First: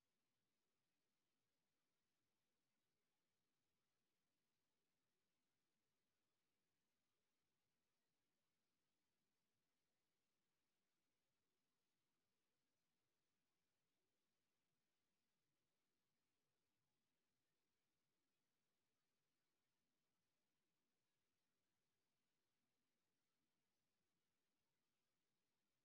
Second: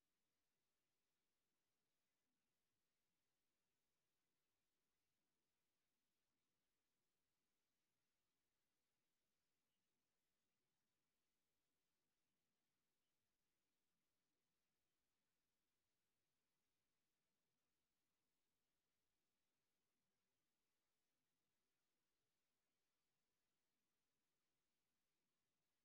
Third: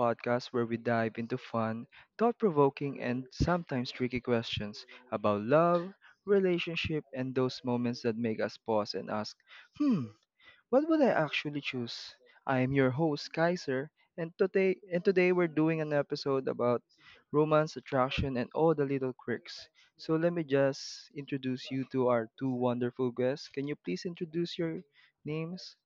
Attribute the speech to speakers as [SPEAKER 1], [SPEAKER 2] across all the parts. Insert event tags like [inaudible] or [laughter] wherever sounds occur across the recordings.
[SPEAKER 1] podcast where we dive into fun, thought provoking, and sometimes tricky questions about love, relationship, and those moments that make us pause and ask, hmm, what would I actually choose? I am your host, Kaiser, and today we're doing an episode about romance, attraction, and all the little quirks. So let me just introduce you to our two wonderful guests. Can you please introduce your names?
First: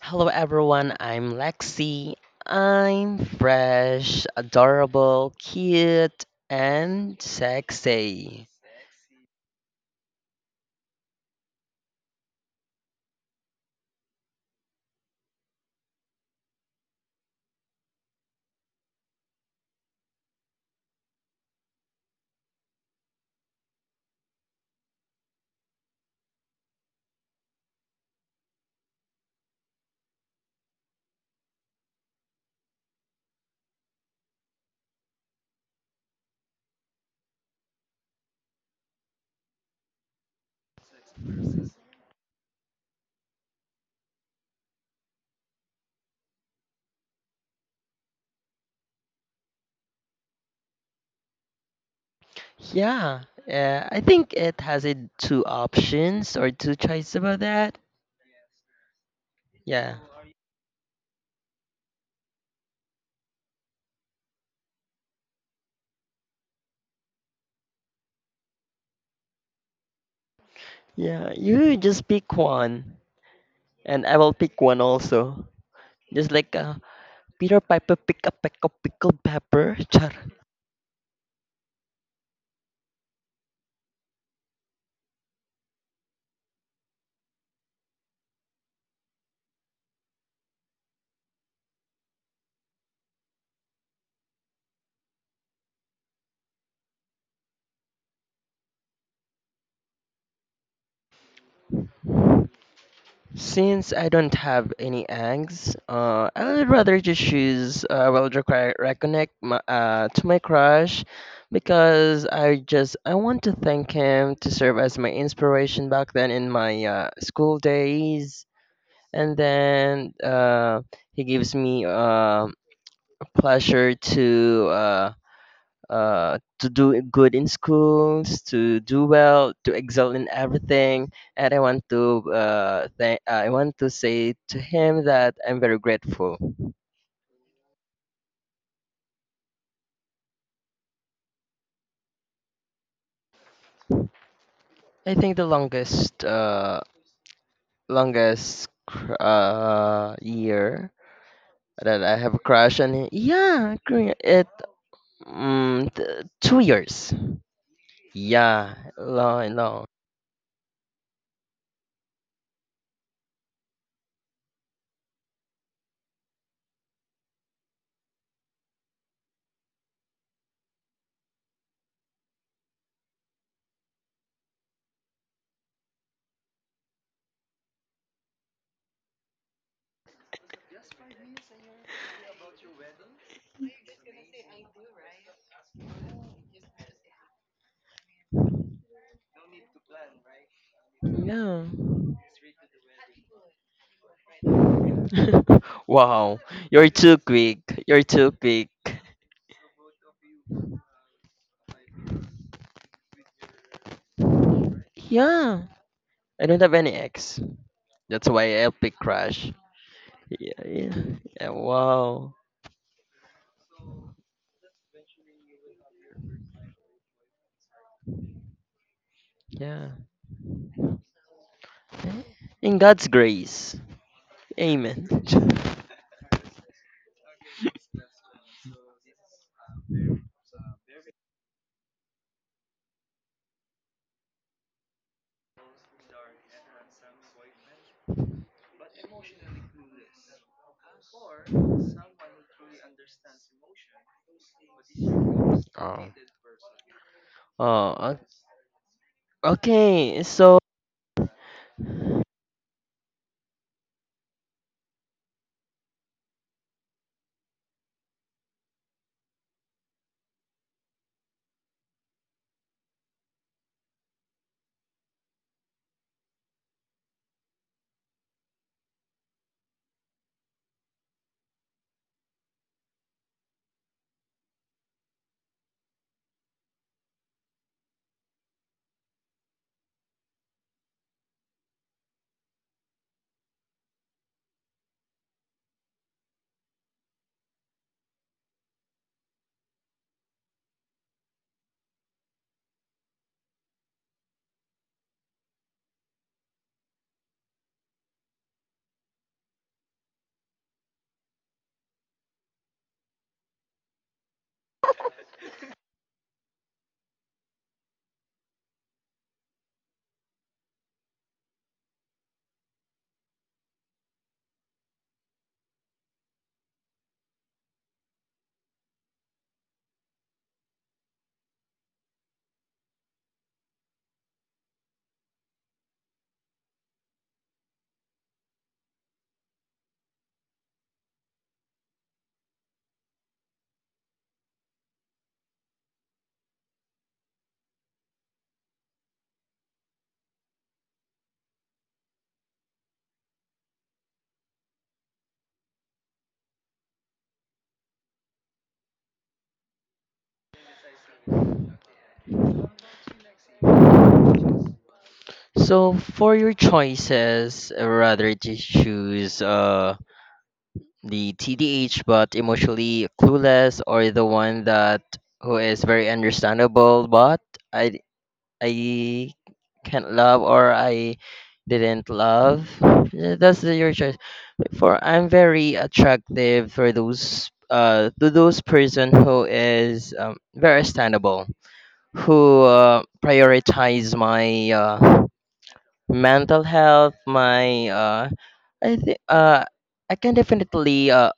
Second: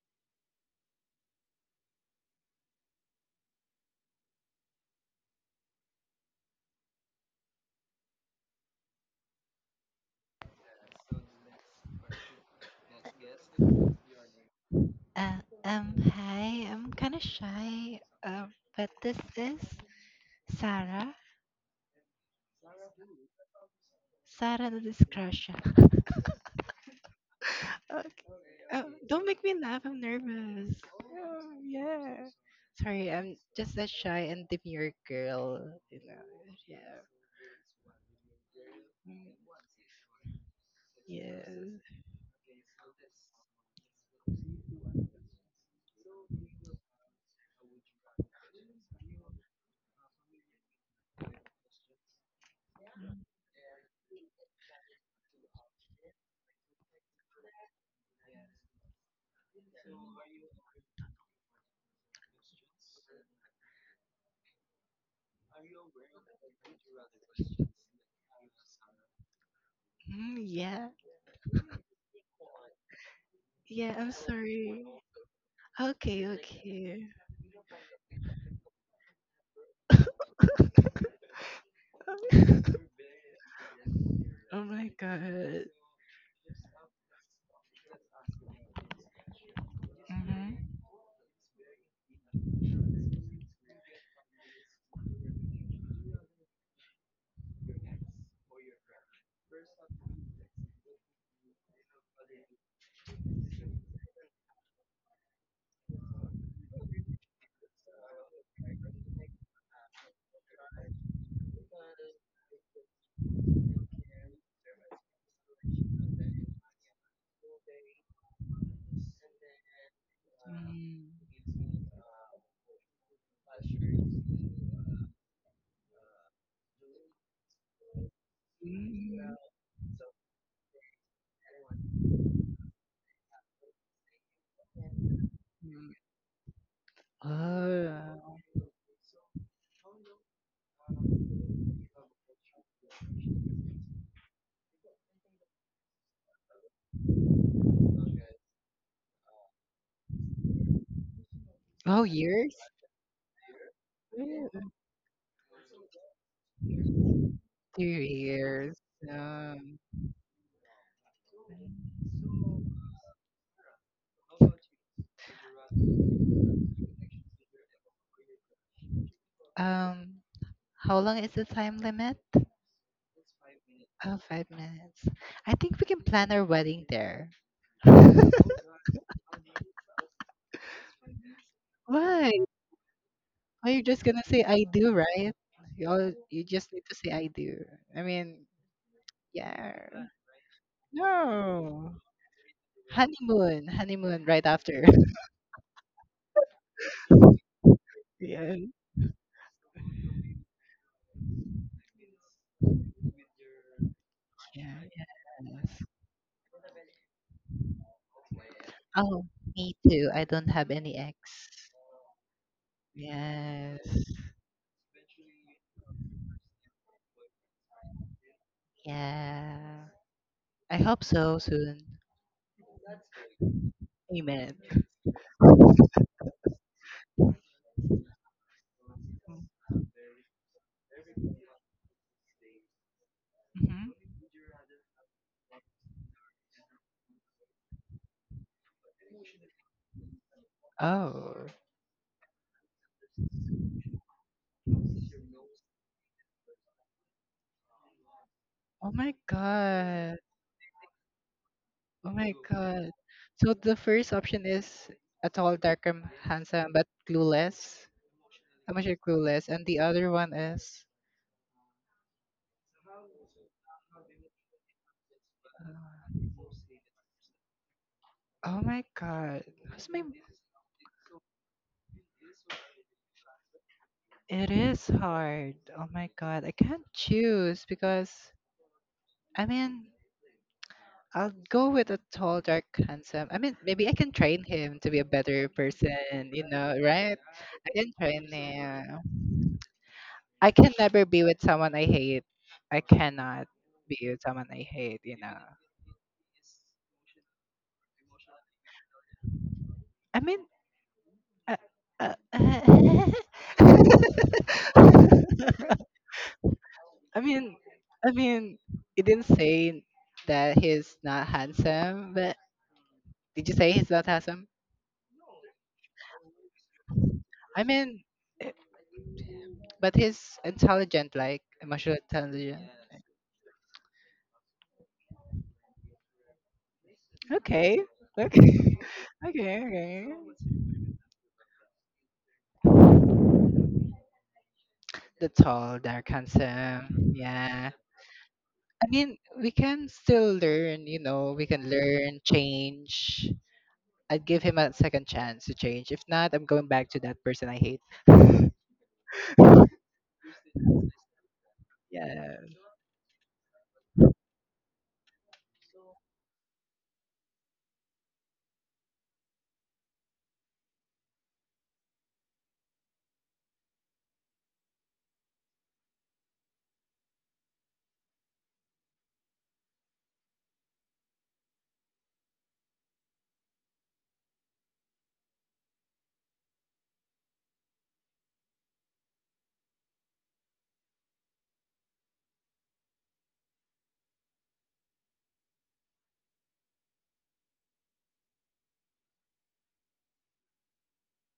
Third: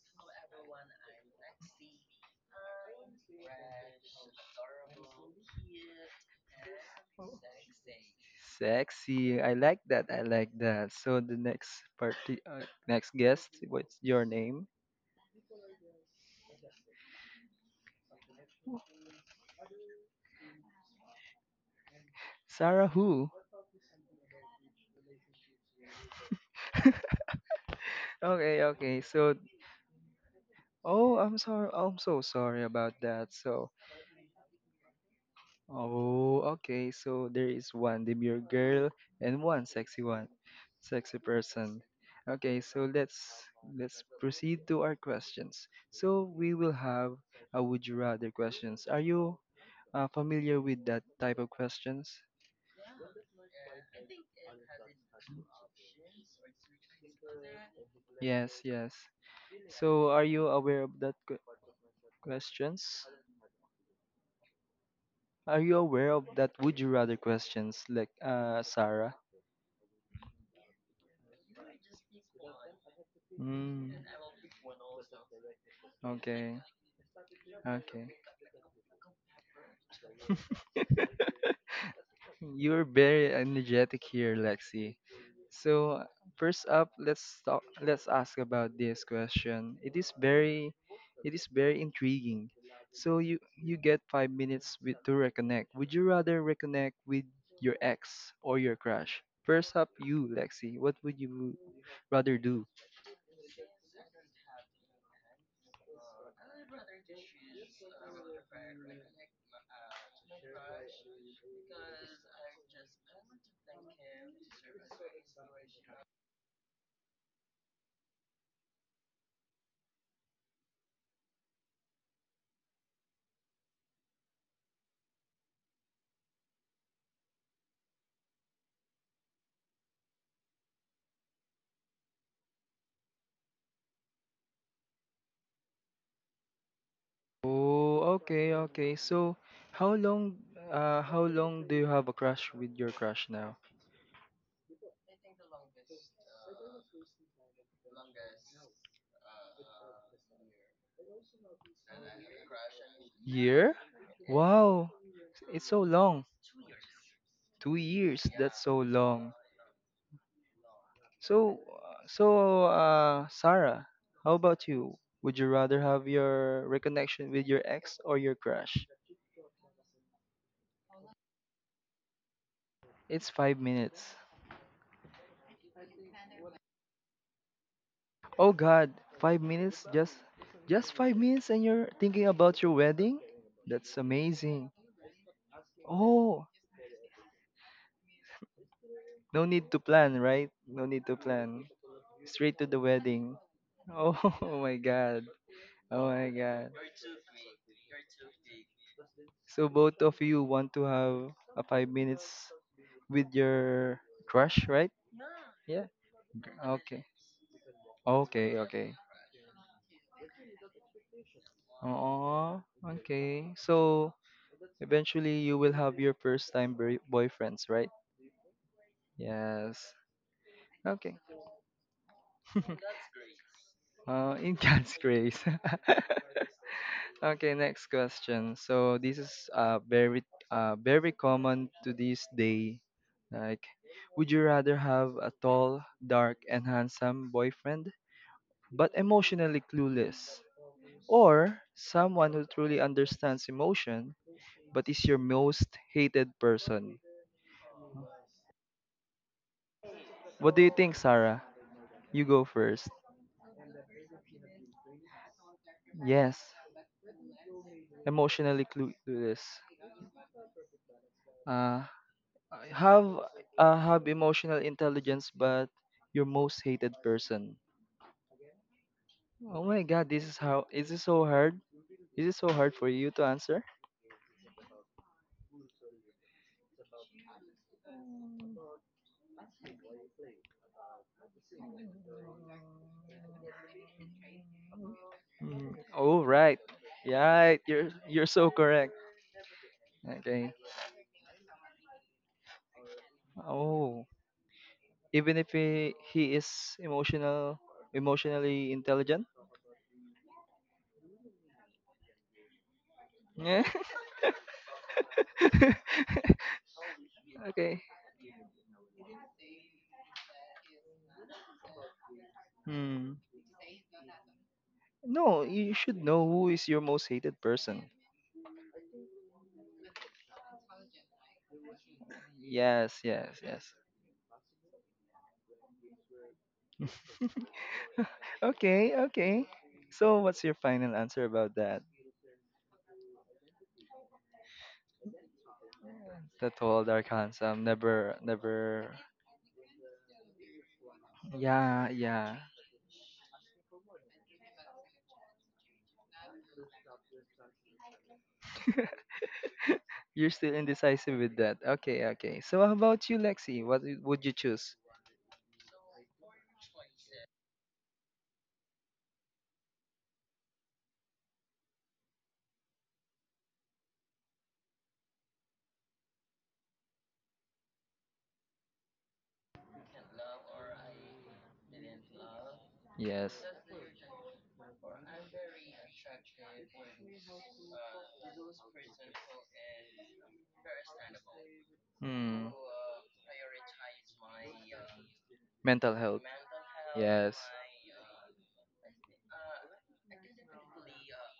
[SPEAKER 2] Hello everyone, I'm Lexi. I'm fresh, adorable, cute, and sexy.
[SPEAKER 1] Sexy. I like that. I like that. So the next party, next guest, what's your name?
[SPEAKER 3] Uh, Hi, I'm kind of shy, uh, but this is Sarah.
[SPEAKER 1] Sarah who?
[SPEAKER 3] Sarah the Discretion. [laughs] Okay.
[SPEAKER 1] Okay, okay.
[SPEAKER 3] Don't
[SPEAKER 1] So,
[SPEAKER 3] make me laugh, I'm nervous.
[SPEAKER 1] oh, I'm sorry. I'm so sorry about
[SPEAKER 3] Sorry,
[SPEAKER 1] that.
[SPEAKER 3] I'm
[SPEAKER 1] So,
[SPEAKER 3] just shy and demure girl. You
[SPEAKER 1] oh, okay. So there is one demure girl
[SPEAKER 3] know.
[SPEAKER 1] and one, sexy person. Okay, so let's proceed to our questions. So we will have a would you rather questions. Are you familiar with that type of questions?
[SPEAKER 2] Yeah, I think it has it two options or two choices about that.
[SPEAKER 1] Yes, yes.
[SPEAKER 2] Yeah,
[SPEAKER 1] So are you aware of that questions? Are you aware of that would you rather questions like Sarah?
[SPEAKER 3] Mm, yeah,
[SPEAKER 2] yeah, you just pick one,
[SPEAKER 1] Mm,
[SPEAKER 3] yeah,
[SPEAKER 2] and
[SPEAKER 3] I'm
[SPEAKER 2] I will pick
[SPEAKER 3] sorry.
[SPEAKER 2] one also.
[SPEAKER 3] Okay,
[SPEAKER 2] Just like
[SPEAKER 1] okay.
[SPEAKER 3] okay.
[SPEAKER 2] Peter Piper
[SPEAKER 1] Okay.
[SPEAKER 2] pick a peck of pickled pepper. [laughs]
[SPEAKER 1] [laughs]
[SPEAKER 3] [laughs]
[SPEAKER 1] You're very energetic here, Lexi. So first up, let's talk. Let's ask about this question. It is very intriguing. So you get 5 minutes with, to reconnect. Would you rather reconnect with your ex or your crush? First up, you, Lexi. What would you rather do?
[SPEAKER 2] Since I don't have any eggs, I would rather just choose well to reconnect to my crush because I just I want to thank him to serve as my inspiration back then in my school days, and then
[SPEAKER 3] Mm,
[SPEAKER 2] he gives me pleasure to. To do good in schools, to do well, to excel in everything. And I want to I want to say to him that I'm very
[SPEAKER 3] mm.
[SPEAKER 2] grateful.
[SPEAKER 1] Oh,
[SPEAKER 3] Oh,
[SPEAKER 1] okay, okay. So how long how long do you have a crush with your crush now?
[SPEAKER 2] I think the longest longest year that
[SPEAKER 3] oh,
[SPEAKER 2] I have a
[SPEAKER 3] years?
[SPEAKER 2] crush on him.
[SPEAKER 1] Year?
[SPEAKER 2] Yeah, it
[SPEAKER 3] Mm,
[SPEAKER 1] Wow. It's so long.
[SPEAKER 2] 2 years.
[SPEAKER 1] Two
[SPEAKER 3] Two
[SPEAKER 1] years. That's
[SPEAKER 2] Yeah,
[SPEAKER 3] years.
[SPEAKER 1] so long.
[SPEAKER 2] long,
[SPEAKER 3] Um,
[SPEAKER 2] long.
[SPEAKER 1] So, uh Sarah, how about you? Would you rather have your reconnection with your ex or your crush?
[SPEAKER 3] how long is it?
[SPEAKER 1] It's 5 minutes.
[SPEAKER 3] Oh, five. Yes. I think we can plan our wedding there.
[SPEAKER 1] Oh God, 5 minutes? Just 5 minutes, and you're thinking
[SPEAKER 3] Why?
[SPEAKER 1] about your wedding?
[SPEAKER 3] Why you
[SPEAKER 1] That's
[SPEAKER 3] just gonna say I
[SPEAKER 1] amazing.
[SPEAKER 3] do, right? You all, you
[SPEAKER 1] Oh,
[SPEAKER 3] just need to say I do. I mean,
[SPEAKER 1] no need to
[SPEAKER 3] yeah.
[SPEAKER 1] plan, right? No need to
[SPEAKER 2] Yeah.
[SPEAKER 1] plan.
[SPEAKER 3] No.
[SPEAKER 1] Straight to the wedding.
[SPEAKER 3] Honeymoon.
[SPEAKER 1] Oh,
[SPEAKER 3] Honeymoon
[SPEAKER 1] [laughs]
[SPEAKER 3] right
[SPEAKER 1] oh my
[SPEAKER 3] after. [laughs]
[SPEAKER 1] God.
[SPEAKER 2] [laughs]
[SPEAKER 1] Oh my
[SPEAKER 2] Wow,
[SPEAKER 1] God.
[SPEAKER 2] you're too quick. You're too quick.
[SPEAKER 3] Yes.
[SPEAKER 1] So both of you want to have a 5 minutes with your crush,
[SPEAKER 3] Yeah,
[SPEAKER 1] right?
[SPEAKER 2] Yeah.
[SPEAKER 3] yes.
[SPEAKER 1] Yeah.
[SPEAKER 2] I don't have any
[SPEAKER 1] Okay.
[SPEAKER 2] ex. That's
[SPEAKER 1] Okay,
[SPEAKER 2] why I
[SPEAKER 1] okay.
[SPEAKER 2] pick
[SPEAKER 3] Oh,
[SPEAKER 2] Crash.
[SPEAKER 3] me too. I don't
[SPEAKER 2] Yeah,
[SPEAKER 3] have any
[SPEAKER 2] yeah,
[SPEAKER 3] ex.
[SPEAKER 2] yeah. Wow.
[SPEAKER 1] Oh, okay.
[SPEAKER 3] Yes.
[SPEAKER 1] So eventually you will have your first time boyfriends, right?
[SPEAKER 3] Yeah.
[SPEAKER 1] Yes.
[SPEAKER 2] Yeah.
[SPEAKER 3] I hope
[SPEAKER 1] Okay.
[SPEAKER 3] so soon.
[SPEAKER 2] In
[SPEAKER 1] [laughs]
[SPEAKER 2] God's grace.
[SPEAKER 1] In
[SPEAKER 3] Amen.
[SPEAKER 1] God's
[SPEAKER 2] Amen. [laughs]
[SPEAKER 1] grace. [laughs] Okay, next question. So this is very common to this day. Like,
[SPEAKER 3] Mhm.
[SPEAKER 1] would you rather have a tall, dark, and handsome boyfriend, but emotionally clueless,
[SPEAKER 3] Oh,
[SPEAKER 1] or someone who truly understands emotion. What is your most
[SPEAKER 2] Oh.
[SPEAKER 1] hated person?
[SPEAKER 2] Oh. o-
[SPEAKER 3] oh my God.
[SPEAKER 2] Okay.
[SPEAKER 1] What
[SPEAKER 2] So
[SPEAKER 1] do you think, Sarah? You go first.
[SPEAKER 3] So the first option is a tall, darker
[SPEAKER 1] Yes,
[SPEAKER 3] Sam, but clueless.
[SPEAKER 1] emotionally clue
[SPEAKER 3] You're
[SPEAKER 1] to this.
[SPEAKER 3] clueless. And the other one is
[SPEAKER 1] Uh, have have emotional intelligence, but your most hated person.
[SPEAKER 3] oh my god,
[SPEAKER 1] Oh my God, this is how. Is this so hard? Is it so hard for you to answer?
[SPEAKER 3] it is hard. God, I can't choose because I'll go with a tall, dark, handsome. I mean, maybe I can train him to be a better
[SPEAKER 1] Mm,
[SPEAKER 3] person.
[SPEAKER 1] oh right, yeah,
[SPEAKER 3] I can
[SPEAKER 1] you're so correct.
[SPEAKER 3] I
[SPEAKER 1] Okay.
[SPEAKER 3] can never be with someone I hate. I cannot
[SPEAKER 1] Oh,
[SPEAKER 3] be with someone I hate, you
[SPEAKER 1] even
[SPEAKER 3] know.
[SPEAKER 1] if he is emotional, emotionally intelligent.
[SPEAKER 3] I mean, uh, uh,
[SPEAKER 1] Yeah.
[SPEAKER 3] [laughs]
[SPEAKER 1] [laughs]
[SPEAKER 3] I mean,
[SPEAKER 1] Okay.
[SPEAKER 3] I mean, it didn't say that he's not handsome, but.
[SPEAKER 1] Hmm.
[SPEAKER 3] Did you say he's not handsome?
[SPEAKER 1] No, you should know who is your most hated
[SPEAKER 3] I
[SPEAKER 1] person.
[SPEAKER 3] mean, eh, but he's intelligent, like emotional intelligent.
[SPEAKER 1] Yes, yes, yes. Okay, okay.
[SPEAKER 3] Okay, okay.
[SPEAKER 1] So what's your final answer about that?
[SPEAKER 3] The tall, dark,
[SPEAKER 1] The tall, dark,
[SPEAKER 3] handsome.
[SPEAKER 1] handsome,
[SPEAKER 3] Yeah.
[SPEAKER 1] never,
[SPEAKER 3] I
[SPEAKER 1] never.
[SPEAKER 3] mean, we can still learn, you know, we can
[SPEAKER 1] Yeah,
[SPEAKER 3] learn,
[SPEAKER 1] yeah.
[SPEAKER 3] change. I'd give him a second chance to change. If not, I'm going back to that person I hate. [laughs]
[SPEAKER 1] You're still indecisive with that. Okay,
[SPEAKER 3] Yeah.
[SPEAKER 1] okay. So how about you, Lexi? What did you choose?
[SPEAKER 2] so for your choices, rather to choose the TDH but emotionally clueless or the one that who is very understandable but I I can't love or I didn't love.
[SPEAKER 1] Yes.
[SPEAKER 2] Yeah, that's your choice. For I'm very attractive for those to those person who is very understandable,
[SPEAKER 1] Hmm.
[SPEAKER 2] who prioritize my
[SPEAKER 1] Mental health.
[SPEAKER 2] mental health,
[SPEAKER 1] Yes.
[SPEAKER 2] my I think I can definitely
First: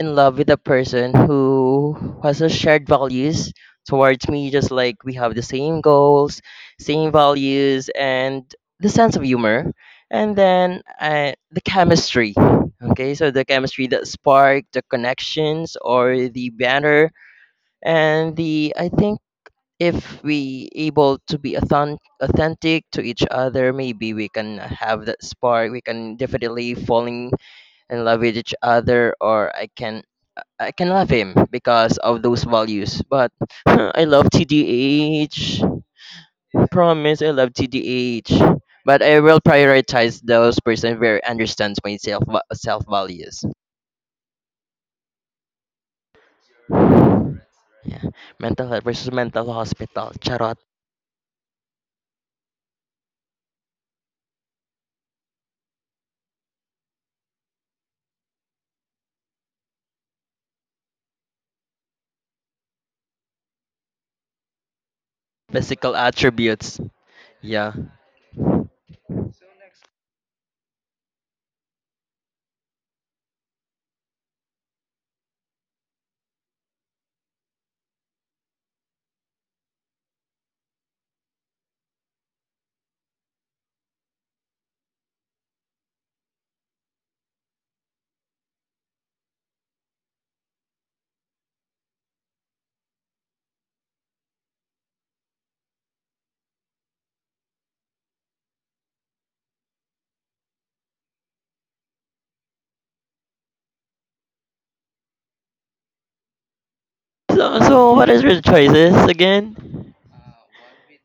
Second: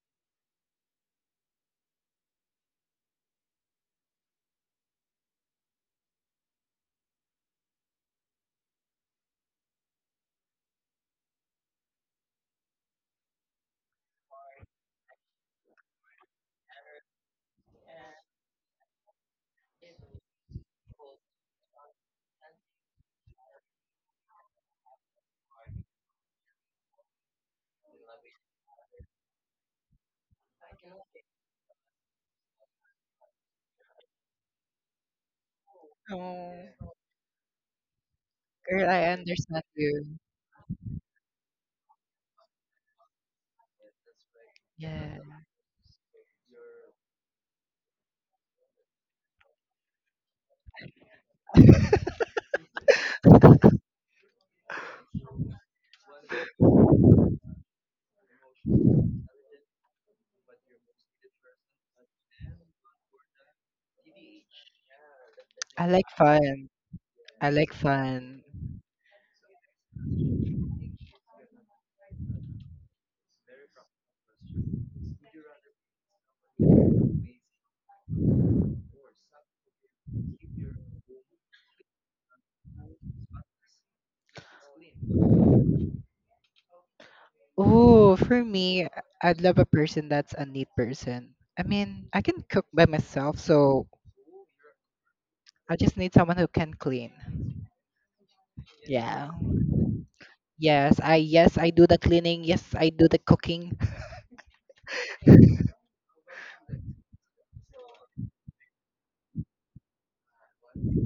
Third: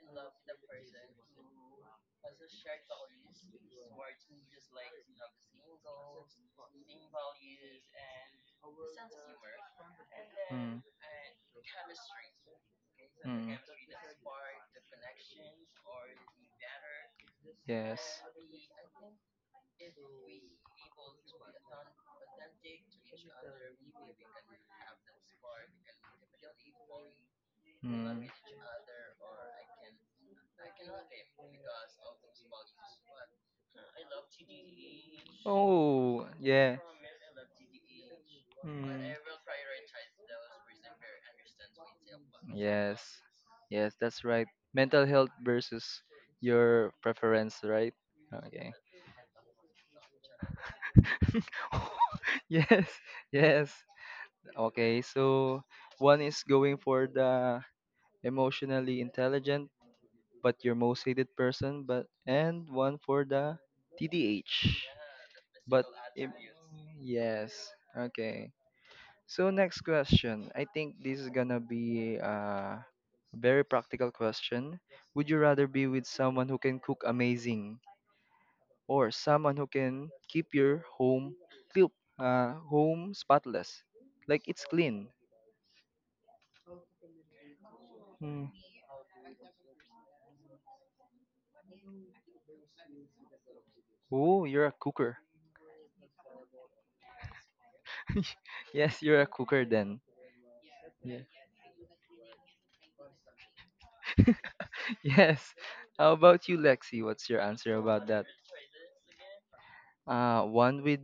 [SPEAKER 2] in love with a person who has a shared values towards me, just like we have the same goals, same values, and the sense of humor, and
[SPEAKER 1] Hmm.
[SPEAKER 2] then the chemistry. Okay, so the
[SPEAKER 1] Hmm.
[SPEAKER 2] chemistry that sparked the connections or the banner,
[SPEAKER 1] Yes.
[SPEAKER 2] and the I think if we able to be authentic to each other, maybe we can have that spark. We can definitely falling in love
[SPEAKER 1] Hmm.
[SPEAKER 2] with each other or I can love him because of those values. But [laughs] I love TDH.
[SPEAKER 1] Oh, yeah.
[SPEAKER 3] Oh,
[SPEAKER 2] Promise I love TDH.
[SPEAKER 3] girl,
[SPEAKER 2] But
[SPEAKER 3] I
[SPEAKER 1] Mm,
[SPEAKER 2] I will
[SPEAKER 3] understand you.
[SPEAKER 2] prioritize those person where I understands my self
[SPEAKER 1] yes.
[SPEAKER 2] values.
[SPEAKER 1] Yes, that's right. Mental
[SPEAKER 3] Yeah.
[SPEAKER 1] health versus your preference, right?
[SPEAKER 2] Yeah. Mental
[SPEAKER 1] Okay.
[SPEAKER 2] health versus mental hospital. Charot.
[SPEAKER 1] [laughs] yes. Yes. Okay, so one is going for the emotionally intelligent but your most hated person, but and one for the TDH. But
[SPEAKER 3] I
[SPEAKER 2] Physical
[SPEAKER 3] like
[SPEAKER 1] im-
[SPEAKER 3] fun.
[SPEAKER 2] attributes.
[SPEAKER 3] I
[SPEAKER 1] yes.
[SPEAKER 3] like
[SPEAKER 2] Yeah.
[SPEAKER 3] fun.
[SPEAKER 1] Okay. So next question. I think this is gonna be a very practical question. Would you rather be with someone who can cook amazing or someone who can keep home spotless? Like it's clean.
[SPEAKER 3] Oh, for
[SPEAKER 1] Hmm.
[SPEAKER 3] me, I'd love a person that's a neat person. I mean, I can cook by myself, so
[SPEAKER 1] Oh, you're a cooker.
[SPEAKER 3] I just need someone who can clean.
[SPEAKER 1] [laughs] Yes, you're a cooker then. Yeah.
[SPEAKER 3] Yes, I do the cleaning. Yes, I do the cooking.
[SPEAKER 1] [laughs] Yes. How about you, Lexi? What's your
[SPEAKER 2] So
[SPEAKER 1] answer
[SPEAKER 2] so
[SPEAKER 1] about
[SPEAKER 2] what is
[SPEAKER 1] that?
[SPEAKER 2] your choices again?
[SPEAKER 1] One with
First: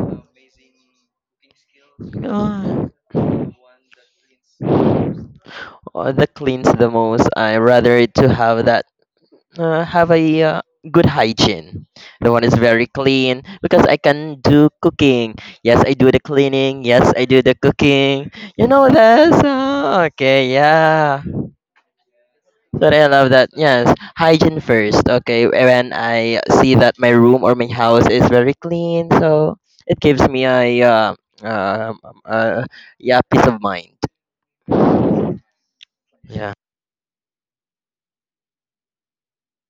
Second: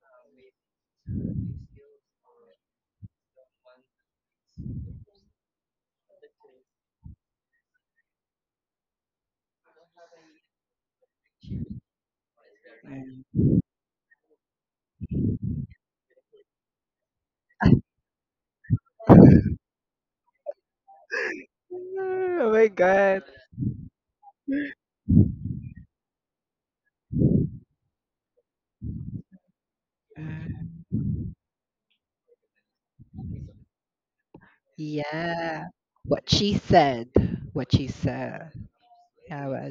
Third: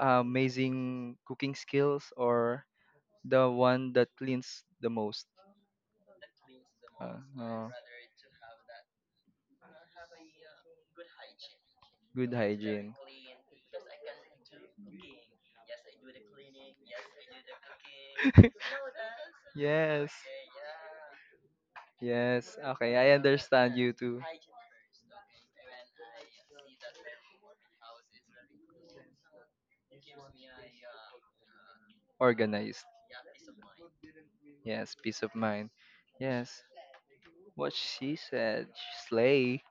[SPEAKER 1] amazing cooking skills or
[SPEAKER 2] Oh.
[SPEAKER 1] the one that cleans the most?
[SPEAKER 2] That cleans the
[SPEAKER 1] Uh,
[SPEAKER 2] most. I
[SPEAKER 1] uh,
[SPEAKER 2] rather to have that have a good hygiene. The
[SPEAKER 1] good
[SPEAKER 2] one is very
[SPEAKER 1] hygiene.
[SPEAKER 3] [laughs]
[SPEAKER 2] clean because I can do cooking. Yes, I do the cleaning. Yes, I do the cooking. You
[SPEAKER 1] [laughs]
[SPEAKER 2] know that. So,
[SPEAKER 1] Yes,
[SPEAKER 2] okay, yeah.
[SPEAKER 3] Oh
[SPEAKER 1] yes.
[SPEAKER 3] my
[SPEAKER 2] So
[SPEAKER 1] Okay,
[SPEAKER 2] I
[SPEAKER 1] I
[SPEAKER 3] god.
[SPEAKER 2] love that.
[SPEAKER 1] understand you
[SPEAKER 2] Yes,
[SPEAKER 1] too.
[SPEAKER 2] hygiene first. Okay, when I see that my room or my house is very clean, so it gives me a uh, uh,
[SPEAKER 1] Organized.
[SPEAKER 2] yeah peace of mind.
[SPEAKER 1] Yes, peace of
[SPEAKER 3] Yeah,
[SPEAKER 1] mind.
[SPEAKER 3] what
[SPEAKER 2] Yeah,
[SPEAKER 3] she
[SPEAKER 1] Yes,
[SPEAKER 3] said.
[SPEAKER 1] what she said. Slay.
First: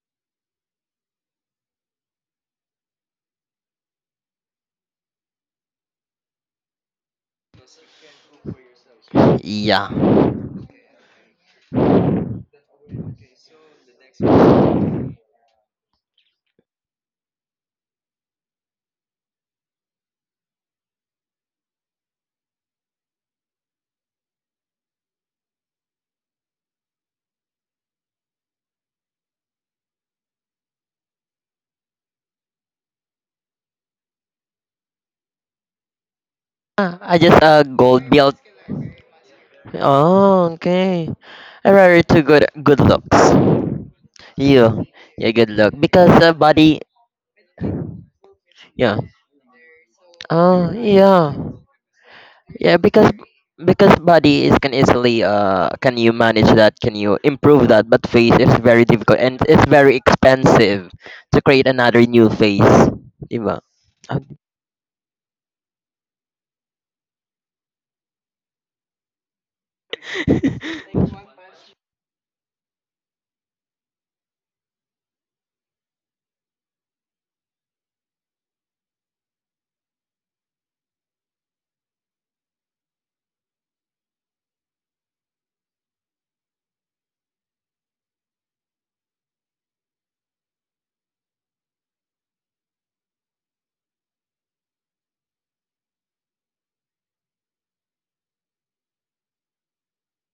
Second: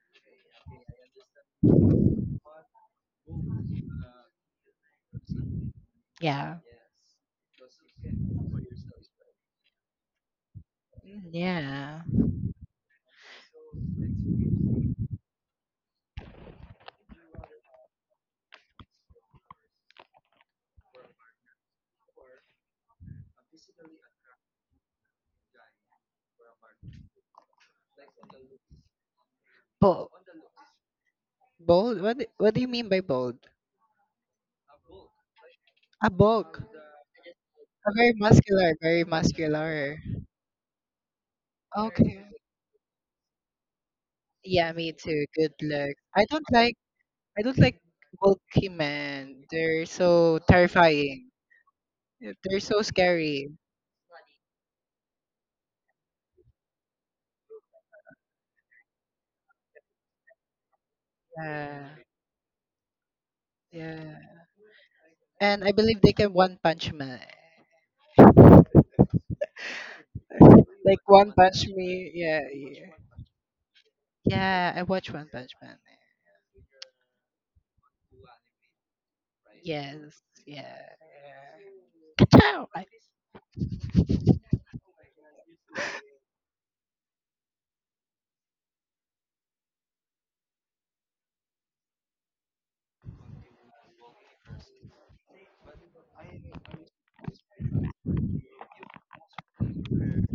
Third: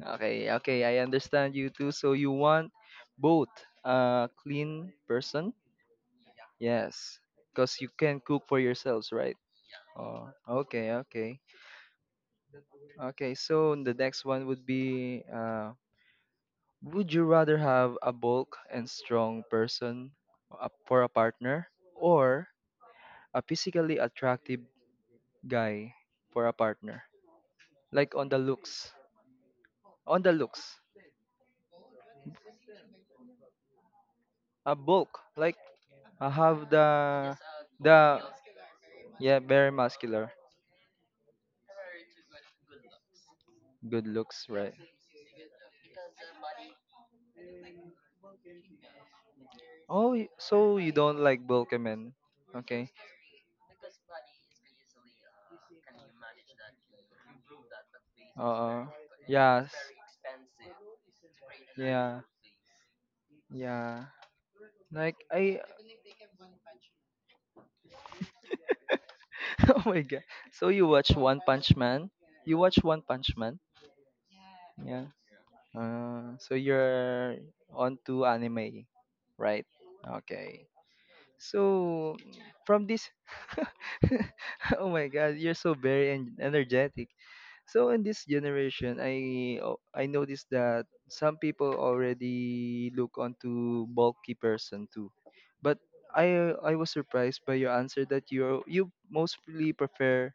[SPEAKER 1] Okay, okay, I understand you too. So you want both a clean person?
[SPEAKER 3] Yeah,
[SPEAKER 1] Yes, because you can cook for yourselves, right?
[SPEAKER 2] yeah.
[SPEAKER 1] Oh, okay,
[SPEAKER 3] mm,
[SPEAKER 1] okay.
[SPEAKER 3] yeah.
[SPEAKER 1] Okay, so the next one would be would you rather have a bulk and strong person for a partner or a physically attractive guy for a partner? Like
[SPEAKER 3] Bold,
[SPEAKER 1] on the looks,
[SPEAKER 3] bold. What do you mean by bold?
[SPEAKER 1] a bulk like
[SPEAKER 3] A
[SPEAKER 1] I have
[SPEAKER 3] bold,
[SPEAKER 2] Ah, I just
[SPEAKER 3] a
[SPEAKER 2] gold
[SPEAKER 3] very
[SPEAKER 1] the
[SPEAKER 2] belt.
[SPEAKER 3] muscular, very
[SPEAKER 1] yeah very
[SPEAKER 3] muscular.
[SPEAKER 1] muscular,
[SPEAKER 2] Oh, okay. I rather to good good looks.
[SPEAKER 1] good looks,
[SPEAKER 3] Yeah,
[SPEAKER 1] right?
[SPEAKER 2] You,
[SPEAKER 3] me too.
[SPEAKER 2] yeah, good
[SPEAKER 3] Good
[SPEAKER 2] look
[SPEAKER 3] look.
[SPEAKER 2] because
[SPEAKER 3] I don't like.
[SPEAKER 2] body,
[SPEAKER 3] I don't like bulky
[SPEAKER 2] yeah.
[SPEAKER 3] men. They're
[SPEAKER 1] Oh,
[SPEAKER 3] so
[SPEAKER 2] Oh,
[SPEAKER 1] so you don't
[SPEAKER 3] terrifying.
[SPEAKER 2] yeah,
[SPEAKER 1] like bulky men?
[SPEAKER 3] Yeah, they're
[SPEAKER 2] yeah.
[SPEAKER 3] so
[SPEAKER 1] Okay.
[SPEAKER 3] scary.
[SPEAKER 2] Because body is can easily can you manage that? Can you improve that? But face is
[SPEAKER 1] Uh,
[SPEAKER 2] very difficult and it's
[SPEAKER 1] yeah,
[SPEAKER 2] very expensive to create
[SPEAKER 3] Yeah,
[SPEAKER 2] another
[SPEAKER 1] yeah,
[SPEAKER 2] new face. Diba?
[SPEAKER 1] yeah.
[SPEAKER 3] yeah.
[SPEAKER 1] Like I
[SPEAKER 3] And I believe they can one punch man.
[SPEAKER 1] [laughs] Oh my god. So you
[SPEAKER 3] Like
[SPEAKER 1] watch
[SPEAKER 3] one
[SPEAKER 2] [laughs]
[SPEAKER 1] One
[SPEAKER 3] punch
[SPEAKER 1] Punch Man?
[SPEAKER 3] me. Yeah,
[SPEAKER 1] You watch One Punch Man?
[SPEAKER 3] yeah. I
[SPEAKER 1] Yeah.
[SPEAKER 3] watch One Punch Man.
[SPEAKER 1] So you're on to anime, right?
[SPEAKER 3] Yeah.
[SPEAKER 1] Okay. So
[SPEAKER 3] Achoo!
[SPEAKER 1] from this [laughs] Oh my god, you're so very energetic. So in this generation, I noticed that some people already look onto bulky person too, but I was surprised by your answer that you mostly prefer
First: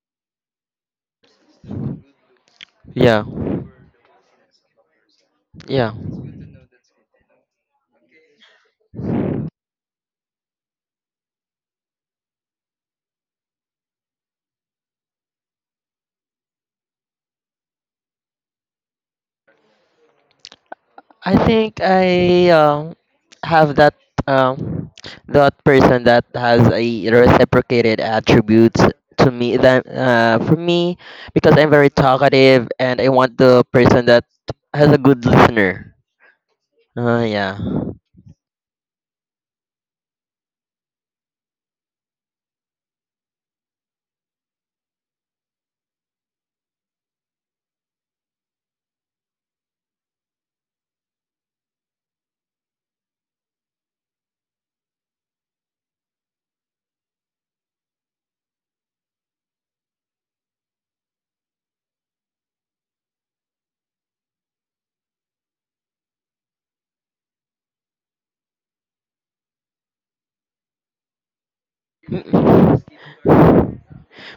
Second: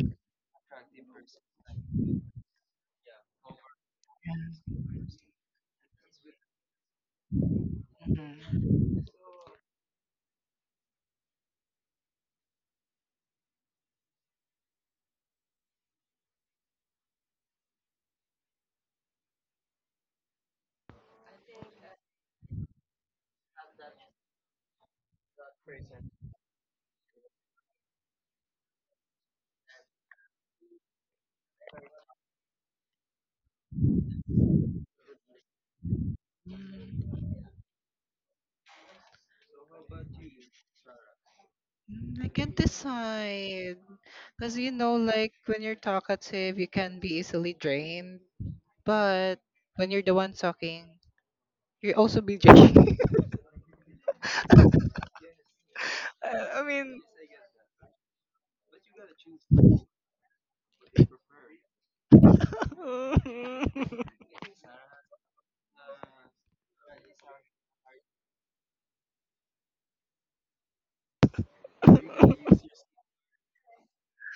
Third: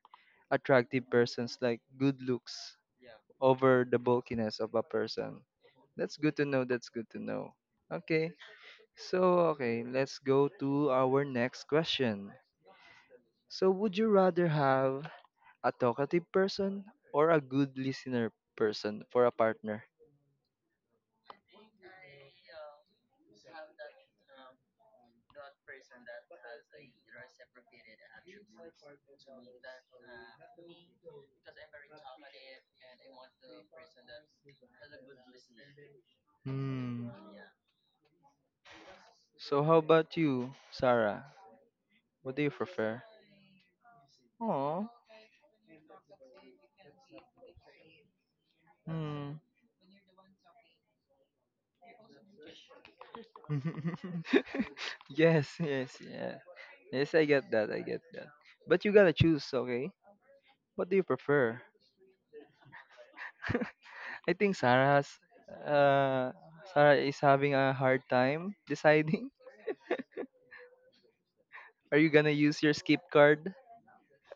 [SPEAKER 1] attractive persons like good looks
[SPEAKER 2] Yeah,
[SPEAKER 1] over the bulkiness of a person.
[SPEAKER 2] yeah.
[SPEAKER 1] That's good to know. That's good to know. Okay.
[SPEAKER 3] Mhm.
[SPEAKER 1] So, okay, let's go to our next question. So, would you rather have a talkative person, or a good listener person for a partner?
[SPEAKER 2] I think I have that um that person that has a reciprocated attributes to me that for me because I'm very talkative and I want the person that has a good listener.
[SPEAKER 3] Mm,
[SPEAKER 1] Hmm.
[SPEAKER 2] Yeah.
[SPEAKER 1] So how about you, Sarah?
[SPEAKER 3] I
[SPEAKER 1] What do you
[SPEAKER 3] can't
[SPEAKER 1] prefer?
[SPEAKER 3] decide. Because, you
[SPEAKER 1] Oh.
[SPEAKER 3] know, like when you're talkative, you can be easily drained. But
[SPEAKER 1] Hmm.
[SPEAKER 3] when you're the one talking, you also be drained. [laughs]
[SPEAKER 1] [laughs] yes, yes, yeah.
[SPEAKER 3] I I mean,
[SPEAKER 1] Yes, I get that. I get that. But you gotta choose, okay? What do you prefer? [laughs]
[SPEAKER 3] [laughs]
[SPEAKER 1] I think uh Sarah is having a hard time deciding. [laughs] Are you gonna use your
[SPEAKER 2] Mm.
[SPEAKER 1] skip card?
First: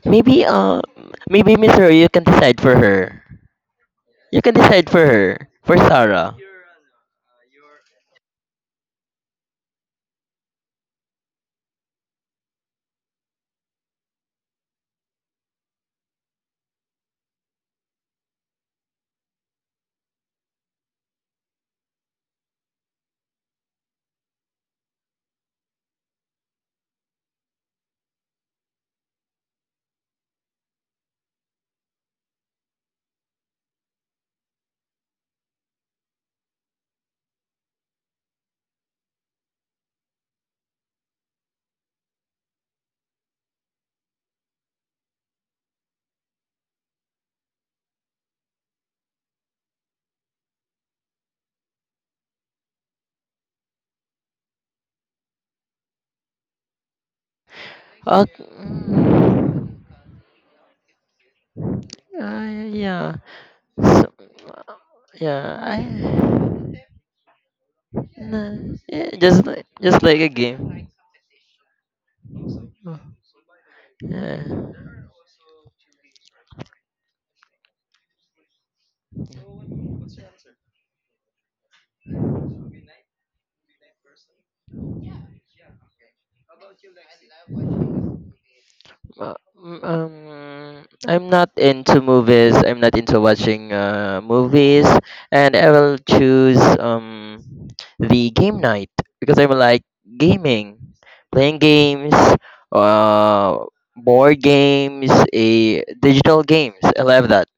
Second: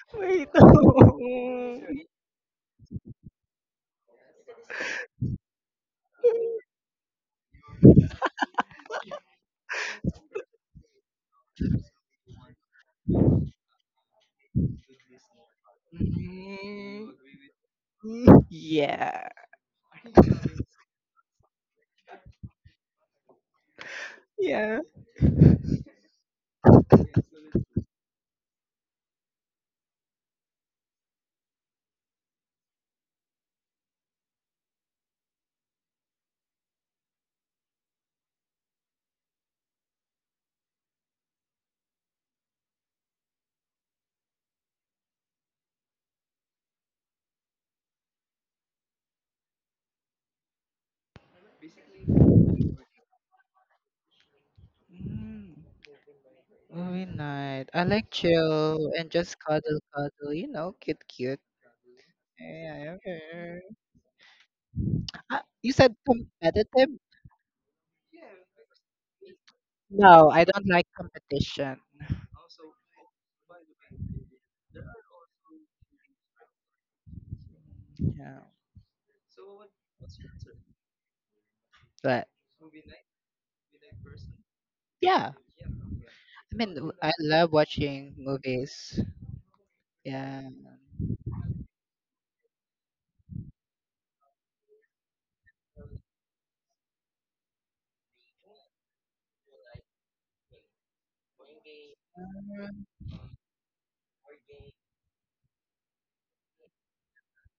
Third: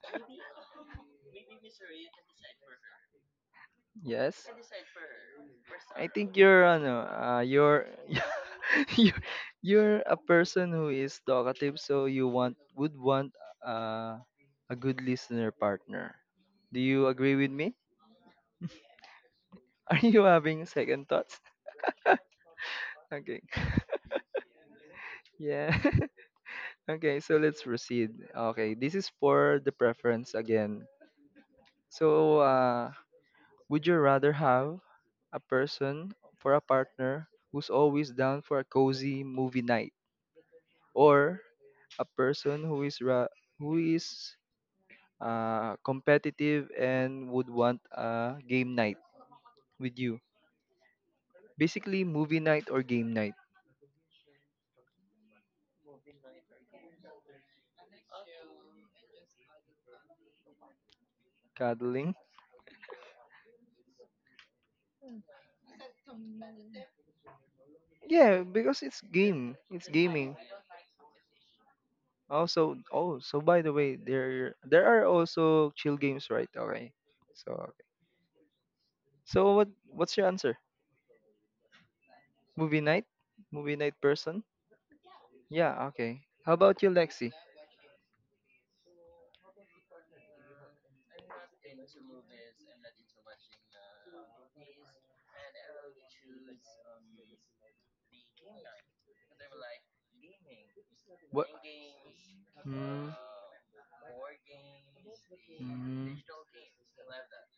[SPEAKER 2] Maybe
[SPEAKER 3] Wait.
[SPEAKER 2] uh
[SPEAKER 3] [laughs]
[SPEAKER 2] maybe Miss
[SPEAKER 3] No.
[SPEAKER 2] Roy, you can decide for her. You
[SPEAKER 1] Yes.
[SPEAKER 2] can decide for her for
[SPEAKER 1] I think
[SPEAKER 2] Sarah.
[SPEAKER 1] you're [laughs] [laughs] you're you're a person who is talkative, so you want would want uh, a good listener partner. Do you
[SPEAKER 3] Mm,
[SPEAKER 1] agree with me?
[SPEAKER 3] yeah.
[SPEAKER 1] [laughs] Are you having second thoughts? [laughs] Okay.
[SPEAKER 3] Yeah.
[SPEAKER 1] Yeah. [laughs] okay, so let's proceed. Okay, this is for the preference again. So, would you rather have a person for a partner who's always down for a cozy movie night or a person who is who is competitive and would want a game night with you. Basically, movie night or game night.
[SPEAKER 3] Mm, movie night. I like
[SPEAKER 2] Uh,
[SPEAKER 3] chill and just
[SPEAKER 2] mm,
[SPEAKER 3] cuddle, cuddle. You know, cute, cute.
[SPEAKER 1] Cuddling.
[SPEAKER 3] Yeah,
[SPEAKER 2] yeah.
[SPEAKER 3] okay.
[SPEAKER 2] So, yeah,
[SPEAKER 3] You said
[SPEAKER 2] I
[SPEAKER 3] competitive?
[SPEAKER 1] Yeah,
[SPEAKER 2] nah,
[SPEAKER 1] because it's
[SPEAKER 2] yeah,
[SPEAKER 1] game. It's
[SPEAKER 2] just like a
[SPEAKER 3] No,
[SPEAKER 1] gaming.
[SPEAKER 3] I don't like
[SPEAKER 2] game.
[SPEAKER 3] competition. [laughs]
[SPEAKER 1] Also,
[SPEAKER 2] Uh,
[SPEAKER 1] oh, so by the way,
[SPEAKER 2] Yeah.
[SPEAKER 1] there are also chill games, right? Okay. So okay.
[SPEAKER 3] Yeah,
[SPEAKER 1] So what's your answer?
[SPEAKER 3] but
[SPEAKER 1] Movie night? Movie night person?
[SPEAKER 3] yeah,
[SPEAKER 1] Yeah, okay. How
[SPEAKER 3] I mean,
[SPEAKER 1] about you,
[SPEAKER 3] I
[SPEAKER 1] Lexi?
[SPEAKER 3] love watching movies. Yeah.
[SPEAKER 2] I'm not into movies. I'm not into watching movies, and I will choose the game night because I'm like gaming,
[SPEAKER 1] What?
[SPEAKER 2] playing games,
[SPEAKER 3] Um,
[SPEAKER 2] uh, board games, a digital games. I love that.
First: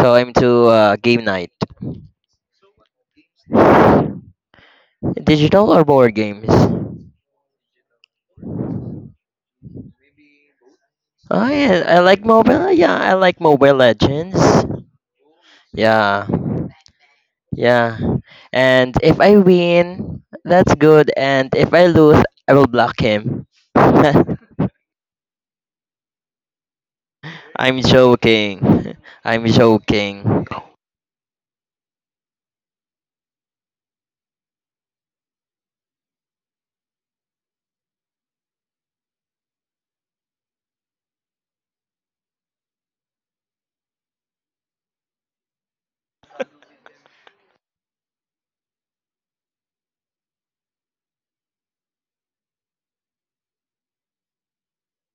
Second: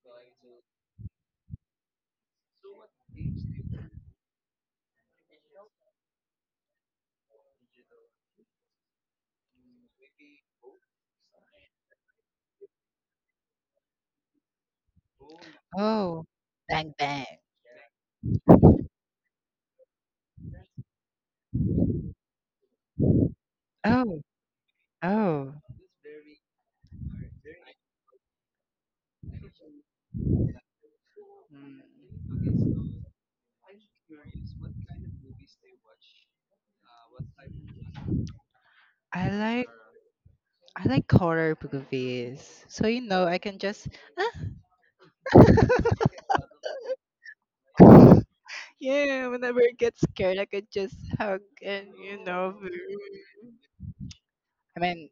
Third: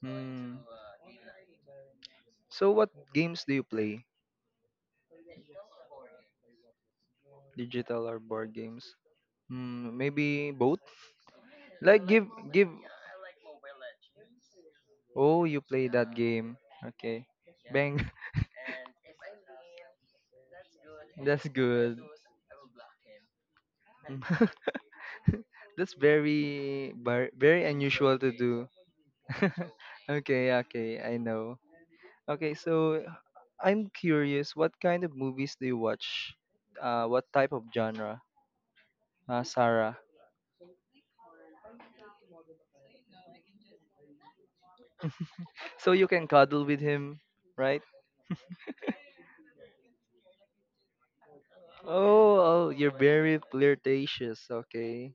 [SPEAKER 2] So I'm to game night,
[SPEAKER 1] So what games do you play?
[SPEAKER 2] digital or board games.
[SPEAKER 1] Digital or board games? Mm, maybe both?
[SPEAKER 2] Oh yeah, I
[SPEAKER 1] Like
[SPEAKER 2] like
[SPEAKER 1] give give
[SPEAKER 2] mobile. Yeah, I like Mobile Legends.
[SPEAKER 1] Oh, you play that
[SPEAKER 3] oh,
[SPEAKER 2] Yeah.
[SPEAKER 1] game.
[SPEAKER 3] Bang Bang.
[SPEAKER 1] Okay.
[SPEAKER 2] Yeah.
[SPEAKER 1] Bang.
[SPEAKER 2] And if I win, that's good.
[SPEAKER 1] [laughs] That's
[SPEAKER 2] And if I
[SPEAKER 1] good.
[SPEAKER 2] lose, I will block him. [laughs]
[SPEAKER 3] Oh,
[SPEAKER 2] I'm
[SPEAKER 1] Mm. [laughs]
[SPEAKER 3] oh,
[SPEAKER 1] That's very very unusual to do.
[SPEAKER 2] joking. [laughs] I'm
[SPEAKER 1] [laughs]
[SPEAKER 2] joking.
[SPEAKER 1] okay, okay. I know. Okay, so I'm curious, what kind of movies do you watch? What type of genre?
[SPEAKER 3] I
[SPEAKER 1] Sarah.
[SPEAKER 3] I like horror movies. So you know, I can just
[SPEAKER 1] So you can cuddle with him, right?
[SPEAKER 3] yeah, whenever I get scared, I could just hug and
[SPEAKER 1] Oh, oh,
[SPEAKER 3] cover.
[SPEAKER 1] you're very flirtatious.
[SPEAKER 3] I mean,
[SPEAKER 1] Okay,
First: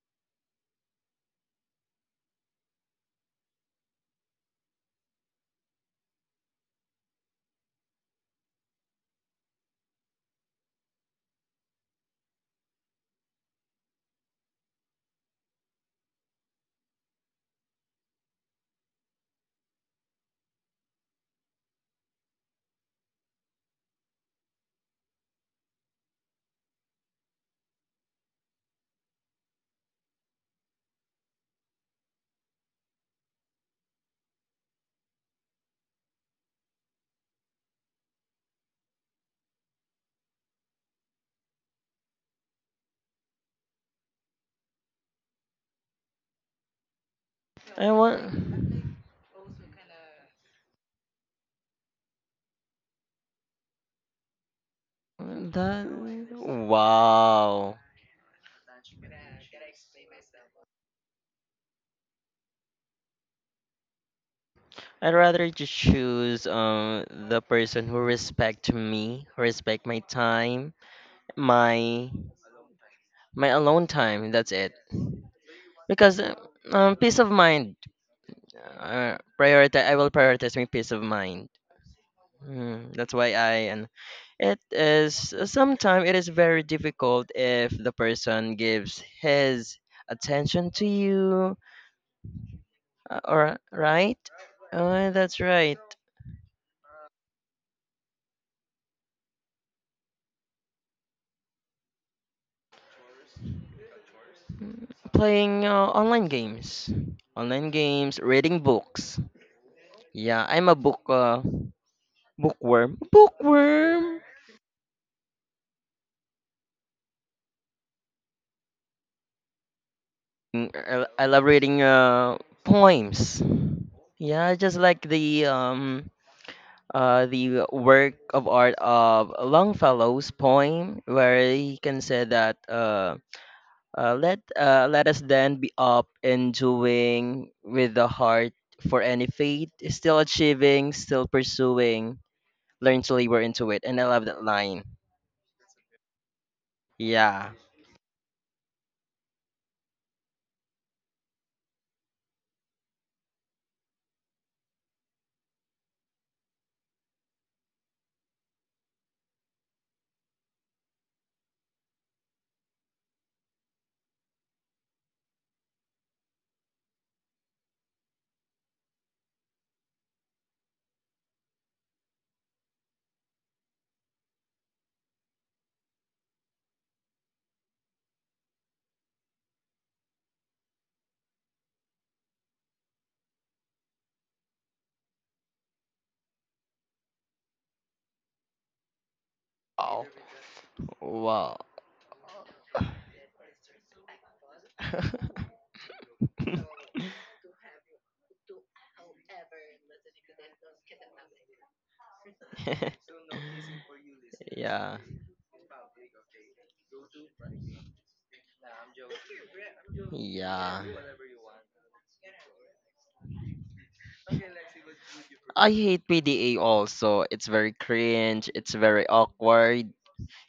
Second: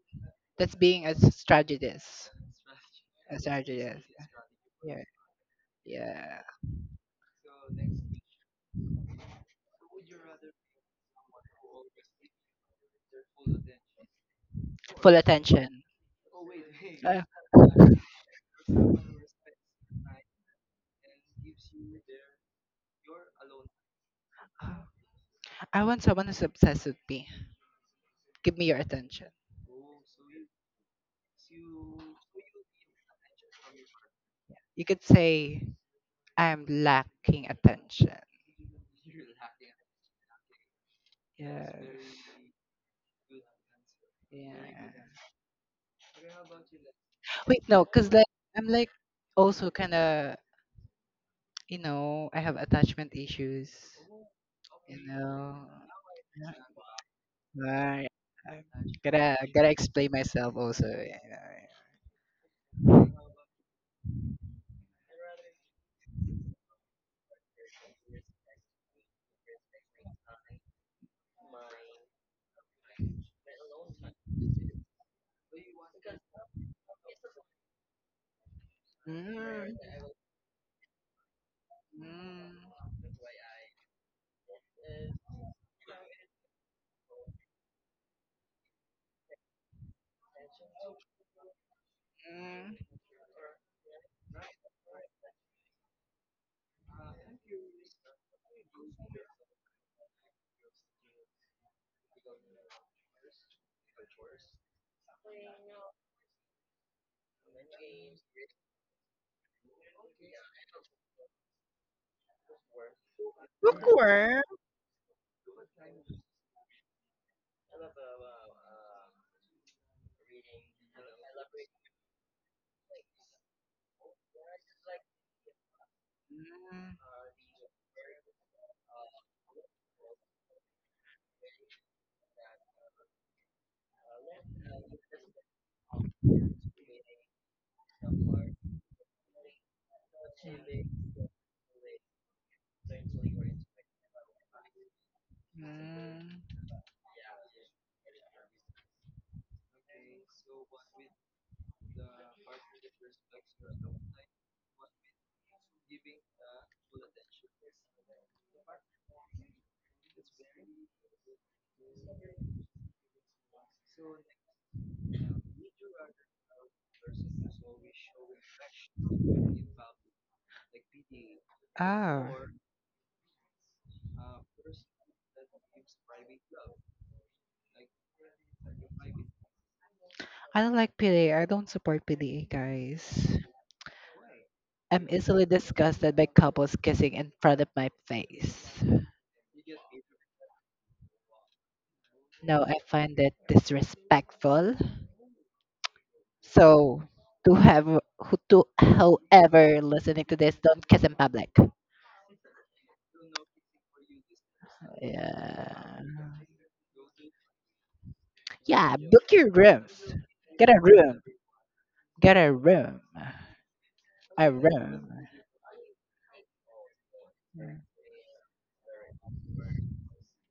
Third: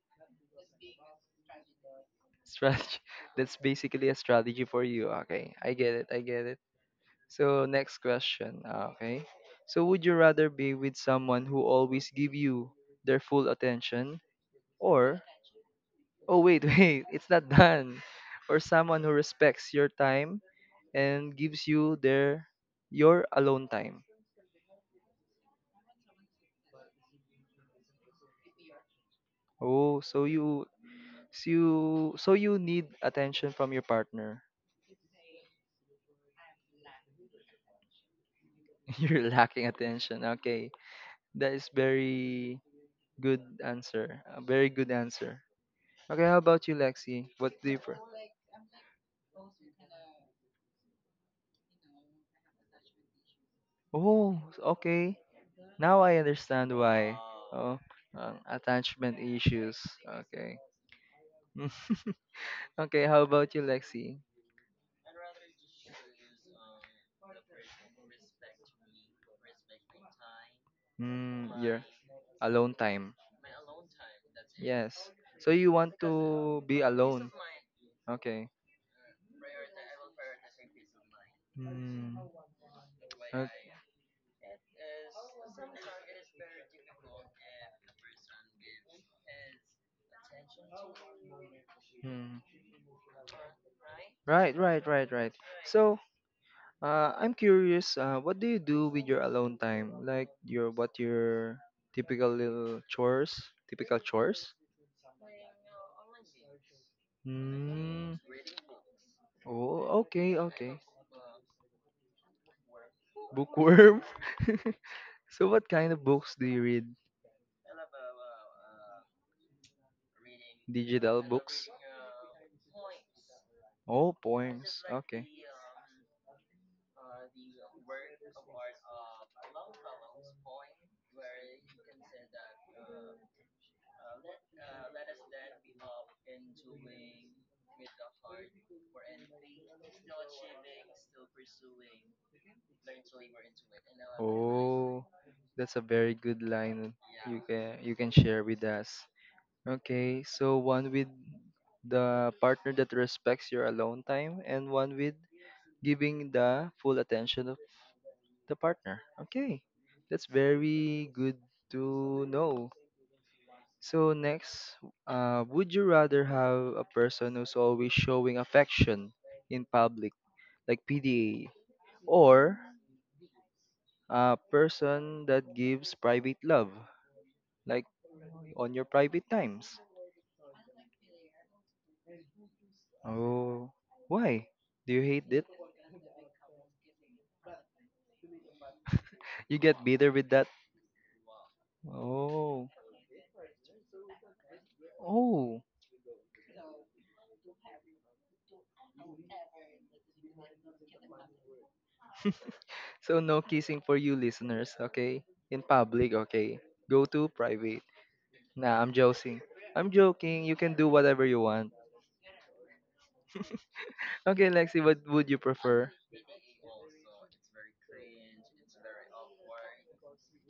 [SPEAKER 3] that's being a strategist.
[SPEAKER 1] strategy. [laughs] That's basically a strategy for
[SPEAKER 3] Yeah,
[SPEAKER 1] you. Okay, I get it. I
[SPEAKER 3] yeah.
[SPEAKER 1] get it. So next question. Ah, okay, so would you rather be with someone who always give you their full attention, or
[SPEAKER 3] Attention.
[SPEAKER 1] oh wait, [laughs] wait, it's not done, or someone who respects your time? And gives you their your alone time.
[SPEAKER 3] I want someone who's obsessed with me. Give me your attention.
[SPEAKER 1] Oh, so you so you so you need attention from your partner.
[SPEAKER 3] You could say I'm lacking attention.
[SPEAKER 1] [laughs] You're lacking attention. Okay. That is
[SPEAKER 3] Yeah.
[SPEAKER 1] very good answer. A
[SPEAKER 3] Yeah.
[SPEAKER 1] very good answer. Okay, how about you, Lexi? What's
[SPEAKER 3] Wait, no,
[SPEAKER 2] I
[SPEAKER 1] different?
[SPEAKER 3] cause like
[SPEAKER 2] want
[SPEAKER 3] I'm like also kind of you know I have attachment issues.
[SPEAKER 1] Oh, okay.
[SPEAKER 3] So,
[SPEAKER 2] that.
[SPEAKER 1] Now I understand why. Oh,
[SPEAKER 2] Wow.
[SPEAKER 3] right. I
[SPEAKER 1] attachment
[SPEAKER 3] gotta
[SPEAKER 1] issues.
[SPEAKER 3] explain myself
[SPEAKER 1] Okay.
[SPEAKER 3] also. You know.
[SPEAKER 1] [laughs] okay, how about you, Lexi?
[SPEAKER 2] I'd rather just choose the person who respect me, respect my time,
[SPEAKER 1] Hmm, your
[SPEAKER 2] my
[SPEAKER 1] alone time.
[SPEAKER 2] alone time. That's it.
[SPEAKER 1] Yes. So you want
[SPEAKER 2] Because
[SPEAKER 1] to be
[SPEAKER 2] peace
[SPEAKER 1] alone.
[SPEAKER 2] of mind.
[SPEAKER 1] Okay.
[SPEAKER 3] Mm,
[SPEAKER 2] Priority. I will prioritize my peace of mind.
[SPEAKER 1] Hmm.
[SPEAKER 2] Mm, that's why
[SPEAKER 1] Uh,
[SPEAKER 2] I and it is sometimes it is very difficult if the person gives his attention to you,
[SPEAKER 1] hmm.
[SPEAKER 3] mm,
[SPEAKER 2] or right?
[SPEAKER 1] Right, right, right, right.
[SPEAKER 2] That's right.
[SPEAKER 1] So, I'm curious, what do you do with your alone time? Like your typical little chores, typical chores?
[SPEAKER 2] Playing online
[SPEAKER 1] Hmm.
[SPEAKER 2] games, reading books.
[SPEAKER 1] Oh, okay,
[SPEAKER 2] Yeah, I'm a
[SPEAKER 1] okay.
[SPEAKER 2] bookworm.
[SPEAKER 1] Bookworm.
[SPEAKER 2] Bookworm.
[SPEAKER 3] or
[SPEAKER 1] [laughs] So what kind of books do you read? Digital
[SPEAKER 2] I love
[SPEAKER 1] books?
[SPEAKER 2] reading poems.
[SPEAKER 1] Oh,
[SPEAKER 2] Yeah, just
[SPEAKER 1] poems.
[SPEAKER 2] like
[SPEAKER 1] Okay.
[SPEAKER 2] the work of art of Longfellow's poem, where he can say that let us then be up and doing with the heart for any fate, still achieving, still pursuing, learn to labor into it. And I love that line.
[SPEAKER 1] Oh, that's a very good line
[SPEAKER 2] Yeah.
[SPEAKER 1] you can share with us. Okay, so one with the partner that respects your alone time and one with giving the full attention of the partner. Okay. That's very good to know. So next, would you rather have a person who's always showing affection in public, like PDA, or a person that gives private love, like on your private times?
[SPEAKER 3] I don't like PDA. I don't support PDA, guys.
[SPEAKER 1] Oh, why? Do you
[SPEAKER 3] I'm
[SPEAKER 1] hate
[SPEAKER 3] easily
[SPEAKER 1] it?
[SPEAKER 3] disgusted by couples kissing in front of my face.
[SPEAKER 1] You get
[SPEAKER 2] Oh,
[SPEAKER 1] bitter with that?
[SPEAKER 2] wow.
[SPEAKER 3] No,
[SPEAKER 1] Oh,
[SPEAKER 3] I find it disrespectful.
[SPEAKER 2] [laughs]
[SPEAKER 1] oh.
[SPEAKER 3] So, to have who to however listening to this, don't kiss in public.
[SPEAKER 1] So no kissing for you listeners,
[SPEAKER 2] Yeah.
[SPEAKER 1] okay? In public, okay? Go to private. Nah, I'm
[SPEAKER 3] Yeah.
[SPEAKER 1] joking.
[SPEAKER 3] Your.
[SPEAKER 1] I'm joking. You can
[SPEAKER 2] Yeah.
[SPEAKER 1] do whatever you want.
[SPEAKER 3] Get a room. I
[SPEAKER 1] Okay, Lexi, what
[SPEAKER 3] run.
[SPEAKER 1] would you
[SPEAKER 2] I
[SPEAKER 1] prefer?
[SPEAKER 2] hate PDA also. It's very cringe. It's very awkward.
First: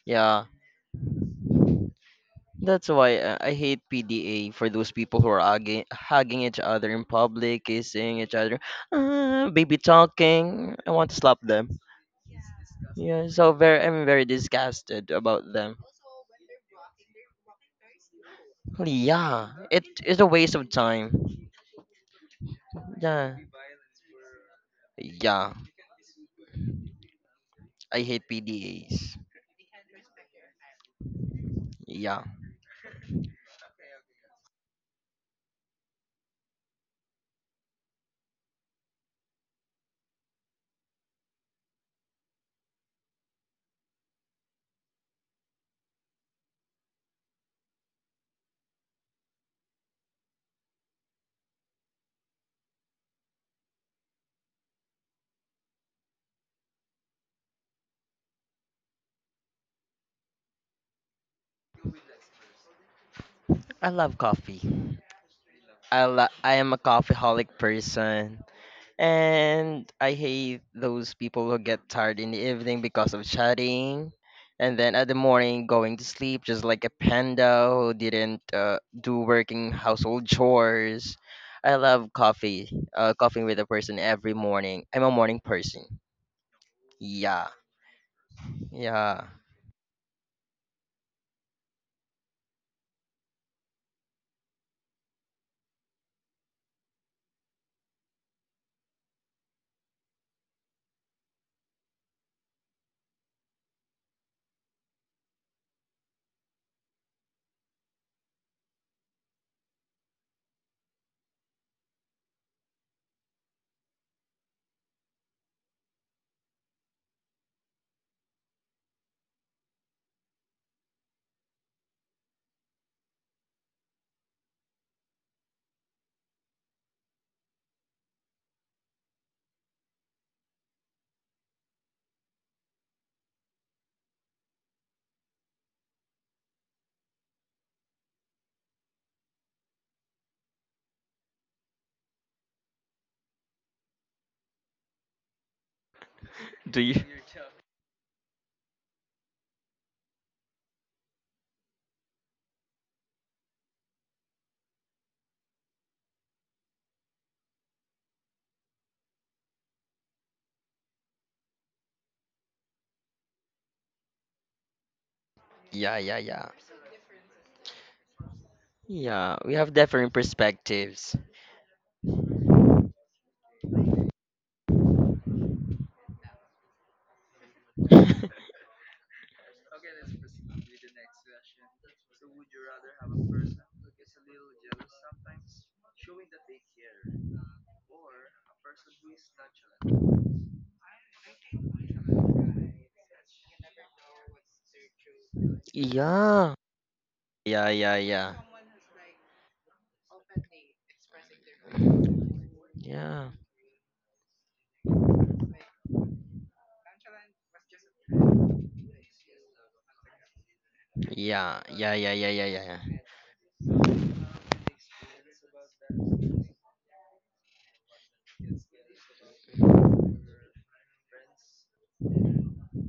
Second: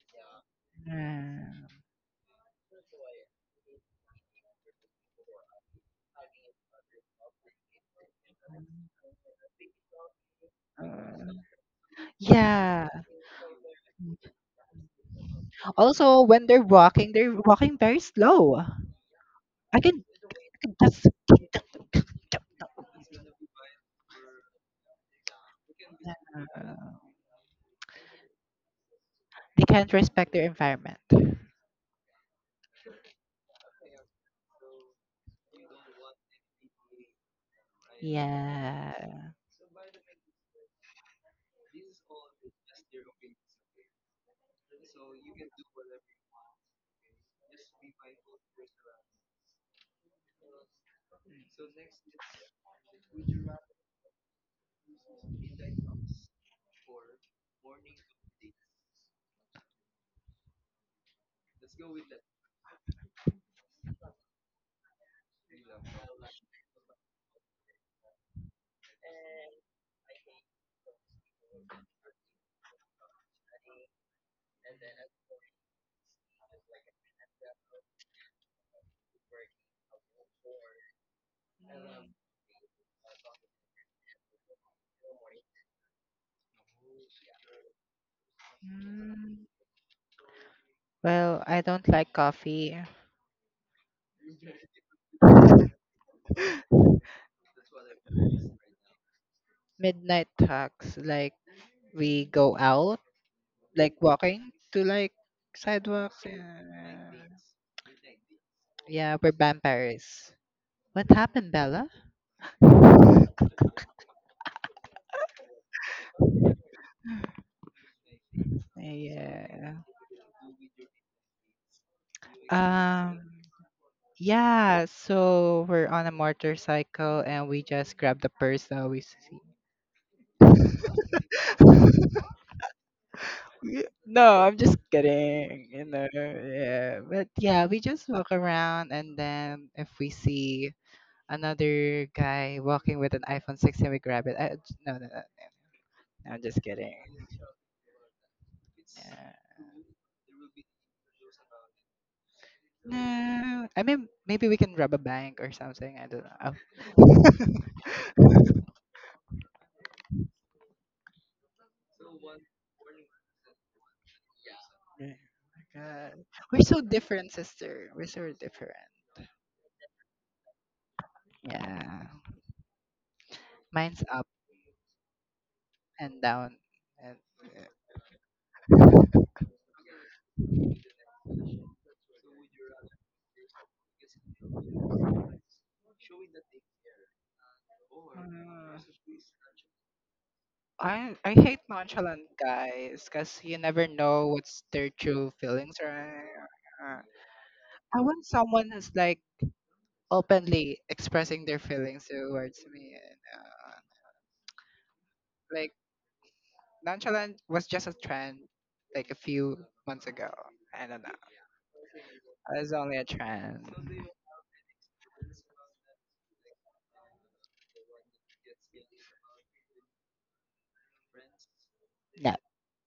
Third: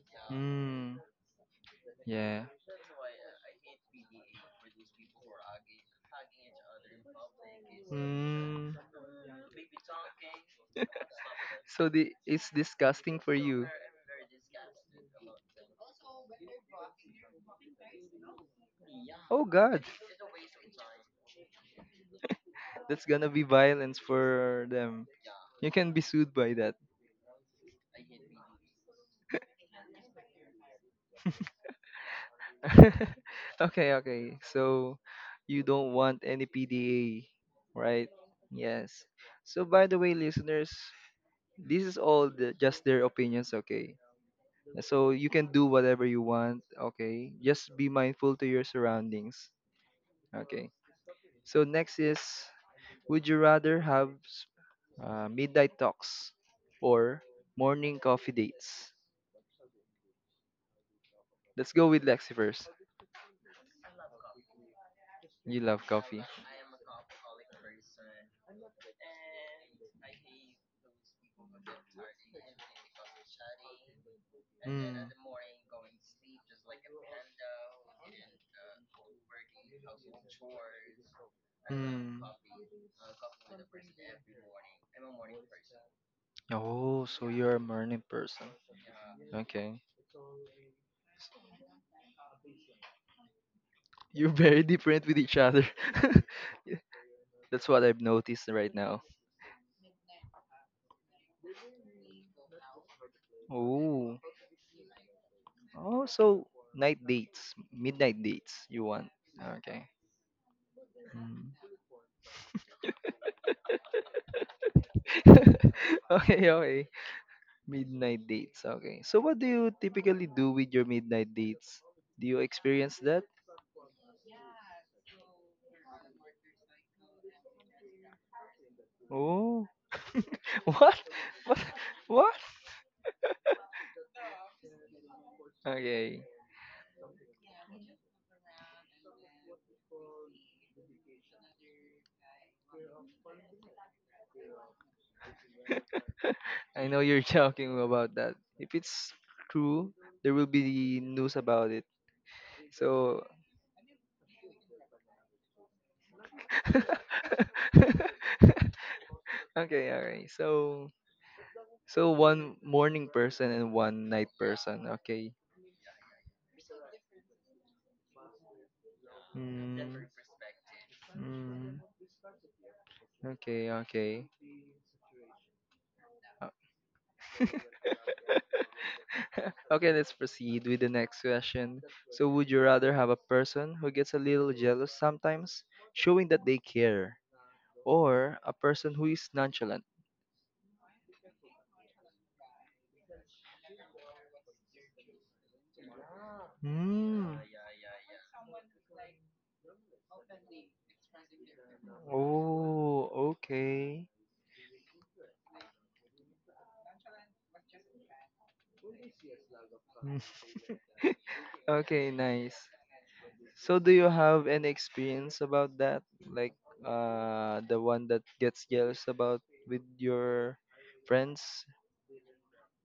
[SPEAKER 2] Yeah,
[SPEAKER 1] Hmm.
[SPEAKER 3] Yeah.
[SPEAKER 1] Yeah.
[SPEAKER 2] that's why I hate PDA for those people who are hugging each other in public, kissing each other,
[SPEAKER 1] Hmm.
[SPEAKER 2] baby talking. I want to
[SPEAKER 1] [laughs]
[SPEAKER 2] slap them.
[SPEAKER 1] So the it's
[SPEAKER 3] Yeah.
[SPEAKER 1] disgusting
[SPEAKER 2] Yeah,
[SPEAKER 1] for
[SPEAKER 2] so
[SPEAKER 1] you.
[SPEAKER 2] very I'm very disgusted about them.
[SPEAKER 3] Also, when they're walking very slow.
[SPEAKER 1] Oh
[SPEAKER 2] Yeah,
[SPEAKER 1] God,
[SPEAKER 2] it is a waste
[SPEAKER 3] I
[SPEAKER 2] of
[SPEAKER 3] can just.
[SPEAKER 2] time.
[SPEAKER 3] [laughs]
[SPEAKER 1] that's gonna
[SPEAKER 2] Yeah.
[SPEAKER 1] be violence for them.
[SPEAKER 2] Yeah,
[SPEAKER 1] You can be sued by that.
[SPEAKER 2] I hate PDAs.
[SPEAKER 3] They can't respect their environment.
[SPEAKER 2] Yeah,
[SPEAKER 1] [laughs] okay, okay. So you don't want any PDA, right? Yes.
[SPEAKER 3] Yeah.
[SPEAKER 1] So by the way, listeners, this is all the, just their opinions, okay? So you can do whatever you want, okay? Just be mindful to your surroundings, okay? So next is, would you rather have midnight talks or morning coffee dates? Let's go with Lexi first.
[SPEAKER 2] I love coffee.
[SPEAKER 1] You love coffee.
[SPEAKER 2] I am a coffeeholic person, and I hate those people who get tired in the evening because of chatting, and then at
[SPEAKER 1] Mm.
[SPEAKER 2] the morning going to sleep just like a panda who didn't do working household chores. I love
[SPEAKER 1] Mm.
[SPEAKER 2] coffee, coffee with a person every morning. I'm a morning person.
[SPEAKER 1] Oh, so
[SPEAKER 2] Yeah,
[SPEAKER 1] you're a morning person.
[SPEAKER 2] yeah.
[SPEAKER 1] Okay.
[SPEAKER 3] Well, I don't like coffee.
[SPEAKER 1] You're very different with each other. [laughs] That's what I've noticed right now.
[SPEAKER 3] Midnight talks, like we go out, like
[SPEAKER 1] Oh.
[SPEAKER 3] walking to like
[SPEAKER 1] Oh,
[SPEAKER 3] sidewalks.
[SPEAKER 1] so night
[SPEAKER 3] Yeah,
[SPEAKER 1] dates, midnight dates you want.
[SPEAKER 3] yeah we're
[SPEAKER 1] Okay.
[SPEAKER 3] vampires. What happened,
[SPEAKER 1] Mm.
[SPEAKER 3] Bella?
[SPEAKER 1] [laughs] Okay, okay. Midnight dates. Okay. So what do you
[SPEAKER 3] Yeah.
[SPEAKER 1] typically do with your midnight dates? Do you experience that?
[SPEAKER 3] Um, yeah, so we're on a motorcycle and we just grab the person we see.
[SPEAKER 1] Oh. [laughs] What? What? What?
[SPEAKER 3] Yeah, no, I'm just kidding, you know.
[SPEAKER 1] Okay.
[SPEAKER 3] Yeah, but yeah, we just walk around and then if we see another guy walking with an iPhone 16, we grab it. No, no, no, no, I'm just
[SPEAKER 2] Do
[SPEAKER 1] I
[SPEAKER 3] kidding.
[SPEAKER 2] you?
[SPEAKER 1] know you're [laughs] joking about that. If it's
[SPEAKER 3] Yeah.
[SPEAKER 1] true, there will be news about it. So
[SPEAKER 3] No, I mean maybe we can rob a bank or something. I don't know. Oh
[SPEAKER 1] [laughs] okay, all right. So so one morning person and one night person. Okay.
[SPEAKER 3] my
[SPEAKER 2] Yeah,
[SPEAKER 3] god,
[SPEAKER 2] yeah, yeah.
[SPEAKER 3] we're so different, sister. We're so different.
[SPEAKER 2] Yeah, we have
[SPEAKER 1] Mm,
[SPEAKER 2] different perspectives.
[SPEAKER 3] Yeah,
[SPEAKER 1] mm, okay.
[SPEAKER 3] mine's
[SPEAKER 1] Okay.
[SPEAKER 3] and
[SPEAKER 1] Uh,
[SPEAKER 3] down. And
[SPEAKER 2] [laughs]
[SPEAKER 1] [laughs] okay, let's proceed with the next question. So, would you rather have a person who gets a little jealous sometimes, showing that they care, or a person who is nonchalant?
[SPEAKER 3] I hate nonchalant guys because you never know what's their true feelings. Or
[SPEAKER 2] Yeah.
[SPEAKER 1] Hmm.
[SPEAKER 2] Yeah, yeah,
[SPEAKER 3] I want
[SPEAKER 2] yeah.
[SPEAKER 3] someone who's like openly expressing their feelings towards me.
[SPEAKER 1] Oh,
[SPEAKER 2] Yeah,
[SPEAKER 1] okay.
[SPEAKER 3] Like nonchalant was just a trend like a few months ago.
[SPEAKER 1] [laughs]
[SPEAKER 3] I don't know.
[SPEAKER 2] yeah, yeah, yeah,
[SPEAKER 1] Okay,
[SPEAKER 2] yeah, yeah,
[SPEAKER 1] nice.
[SPEAKER 3] It's
[SPEAKER 2] yeah.
[SPEAKER 3] only a trend.
[SPEAKER 1] So do you have any experience about that? Like the one that gets jealous about your friends?
[SPEAKER 3] No.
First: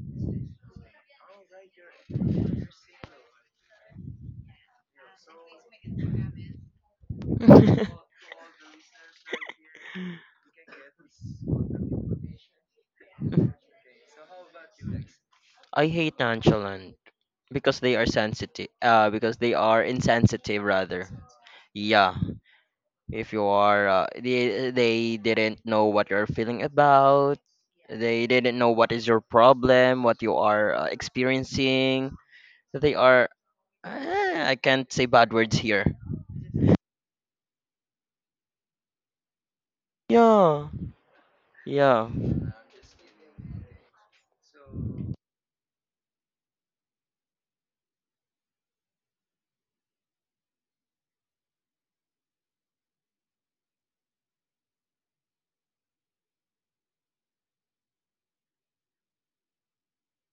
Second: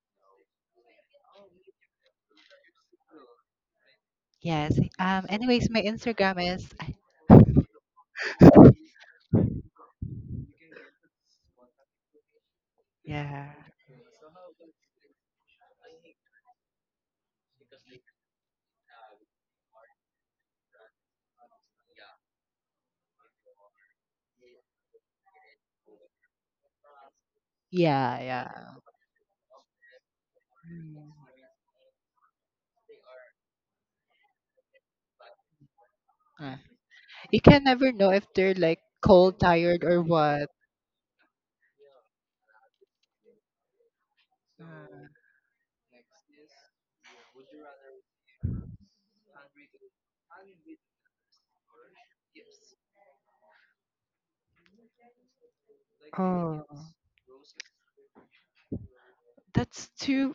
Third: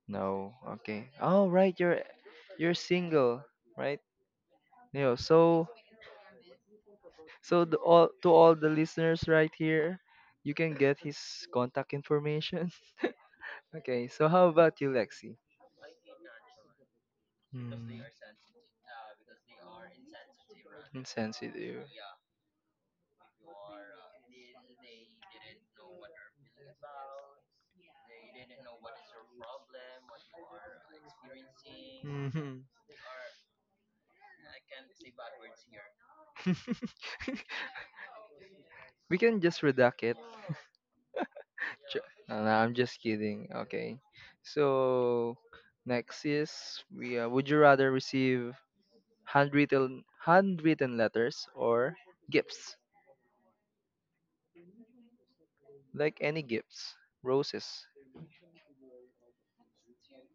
[SPEAKER 1] No. Okay. Oh right, you're single, right?
[SPEAKER 3] Yes.
[SPEAKER 1] Yeah. So
[SPEAKER 3] Anyways, my is
[SPEAKER 1] so
[SPEAKER 2] Yeah.
[SPEAKER 1] all to all the listeners right here, you can get his contact information.
[SPEAKER 3] yeah.
[SPEAKER 1] [laughs] Okay. So how about you, Lexi?
[SPEAKER 2] [laughs] I hate nonchalant
[SPEAKER 1] Hmm.
[SPEAKER 2] because they are sensitive. Because they are insensitive rather.
[SPEAKER 1] Insensitive.
[SPEAKER 2] Yeah, if you are, they didn't know what you're feeling about.
[SPEAKER 3] Yeah.
[SPEAKER 2] They didn't
[SPEAKER 3] Yeah.
[SPEAKER 2] know what is your problem, what you are experiencing.
[SPEAKER 1] Mhm.
[SPEAKER 2] They are. Uh, I can't say bad words here.
[SPEAKER 3] Uh, you can
[SPEAKER 1] [laughs]
[SPEAKER 3] never know if they're like
[SPEAKER 1] We can
[SPEAKER 3] cold,
[SPEAKER 1] just
[SPEAKER 3] tired, or
[SPEAKER 1] redact it.
[SPEAKER 3] what.
[SPEAKER 2] Yeah, yeah.
[SPEAKER 1] No, no, I'm just kidding. Okay. So next is we would you rather receive handwritten letters or gifts? Like any
[SPEAKER 3] Oh,
[SPEAKER 1] gifts, roses.
[SPEAKER 3] that's too.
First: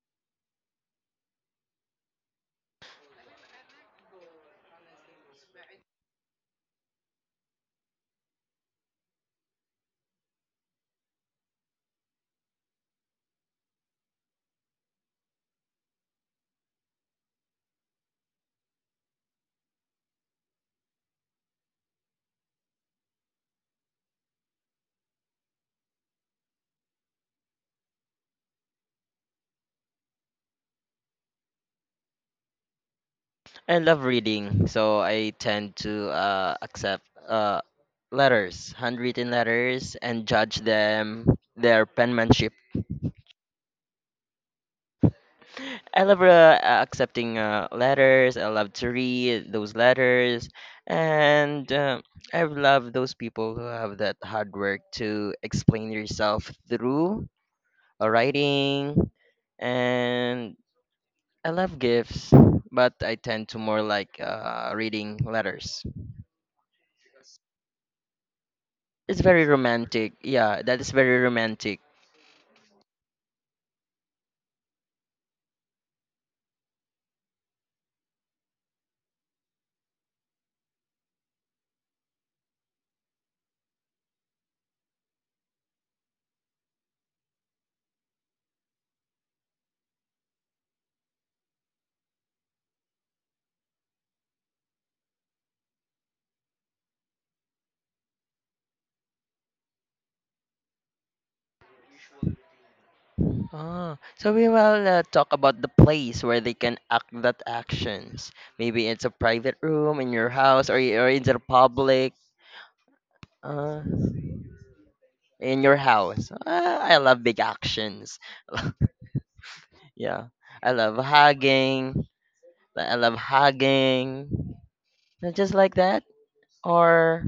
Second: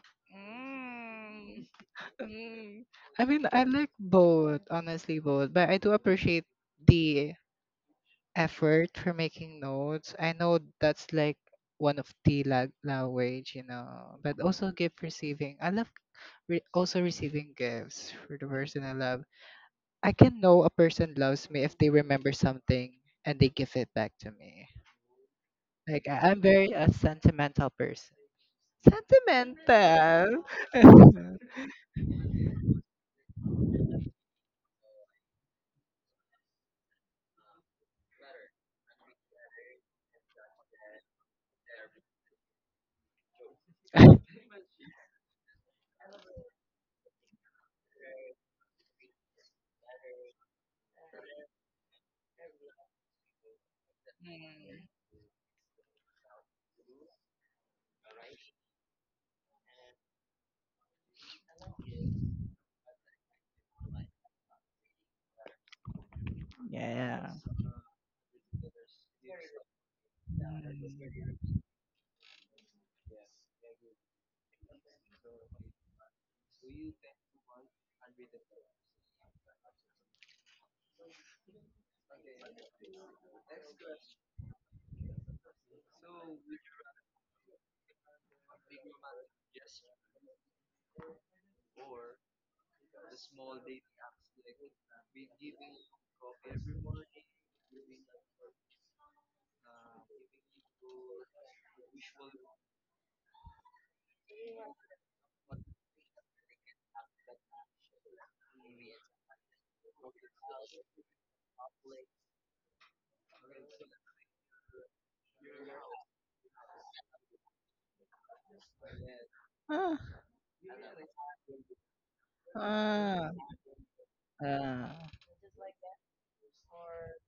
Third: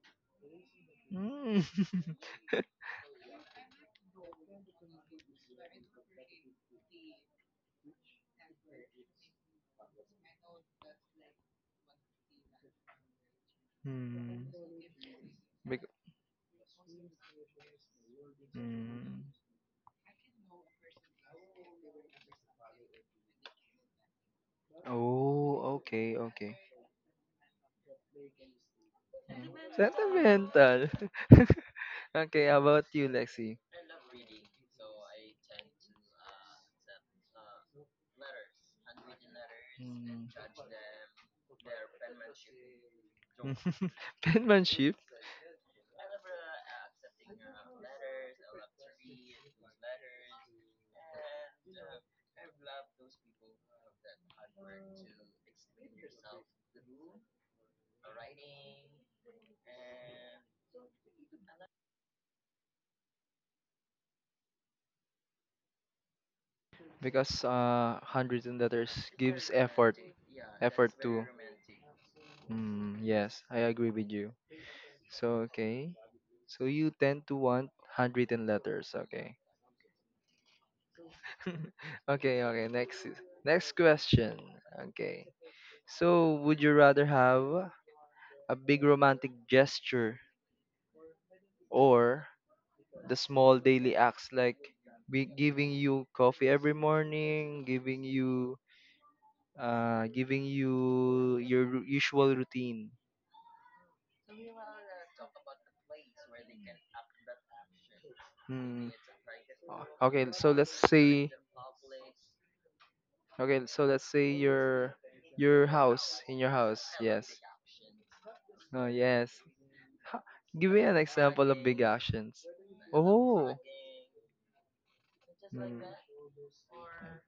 [SPEAKER 1] Mm.
[SPEAKER 3] Mm,
[SPEAKER 1] [laughs]
[SPEAKER 3] mm. I mean, I like both, honestly, both. But I do appreciate the effort for making notes. I know that's like one of the la- language, you know. But
[SPEAKER 1] Hmm.
[SPEAKER 3] also gift receiving. I love
[SPEAKER 1] Bec-
[SPEAKER 3] re- also receiving gifts for the person I love.
[SPEAKER 1] mm.
[SPEAKER 3] I can know a person loves me if they remember something and they give it back to me.
[SPEAKER 1] Oh,
[SPEAKER 3] Like
[SPEAKER 1] okay,
[SPEAKER 3] I'm
[SPEAKER 1] okay.
[SPEAKER 3] very a sentimental person.
[SPEAKER 1] Mm.
[SPEAKER 3] Oh.
[SPEAKER 1] Sentimental.
[SPEAKER 3] [laughs]
[SPEAKER 1] [laughs] okay, how about you, Lexi?
[SPEAKER 2] I love reading, so I tend to accept letters, handwritten letters, and
[SPEAKER 1] Mm.
[SPEAKER 2] judge them, their penmanship.
[SPEAKER 1] [laughs] Penmanship?
[SPEAKER 2] I love accepting letters. I love to read those letters, and I love those people who have that hard work
[SPEAKER 3] Mm.
[SPEAKER 2] to explain yourself through a writing. And I love gifts, but I tend to more like reading letters.
[SPEAKER 3] Yeah.
[SPEAKER 1] Because handwritten letters
[SPEAKER 2] It's very
[SPEAKER 1] gives effort,
[SPEAKER 2] romantic. Yeah, that is
[SPEAKER 1] effort
[SPEAKER 2] very
[SPEAKER 1] to.
[SPEAKER 2] romantic.
[SPEAKER 1] Mm, yes, I agree with you. So okay, so you tend to want handwritten letters. Okay, [laughs] okay, okay. Next, next question. Okay, so would you rather have a big romantic gesture or the small daily acts like be giving you coffee every morning, giving you your usual routine.
[SPEAKER 2] Ah, so we will talk about the place where they can act that actions.
[SPEAKER 1] Hmm.
[SPEAKER 2] Maybe it's a private room in
[SPEAKER 1] Okay,
[SPEAKER 2] your
[SPEAKER 1] so
[SPEAKER 2] house
[SPEAKER 1] let's
[SPEAKER 2] or, or in
[SPEAKER 1] say
[SPEAKER 2] the public
[SPEAKER 1] okay,
[SPEAKER 2] uh,
[SPEAKER 1] so let's say
[SPEAKER 2] in
[SPEAKER 1] your
[SPEAKER 2] your
[SPEAKER 1] house
[SPEAKER 2] house.
[SPEAKER 1] in your
[SPEAKER 2] Ah,
[SPEAKER 1] house.
[SPEAKER 2] I love
[SPEAKER 1] Yes.
[SPEAKER 2] big actions. [laughs]
[SPEAKER 1] Oh yes.
[SPEAKER 3] Uh,
[SPEAKER 1] Ha-
[SPEAKER 2] Yeah,
[SPEAKER 1] Give
[SPEAKER 2] I
[SPEAKER 1] me
[SPEAKER 2] love
[SPEAKER 1] an example of big
[SPEAKER 2] hugging.
[SPEAKER 1] actions.
[SPEAKER 2] I love
[SPEAKER 3] uh,
[SPEAKER 1] Oh.
[SPEAKER 2] hugging.
[SPEAKER 3] uh,
[SPEAKER 2] Not just like
[SPEAKER 1] Hmm.
[SPEAKER 2] that. Or,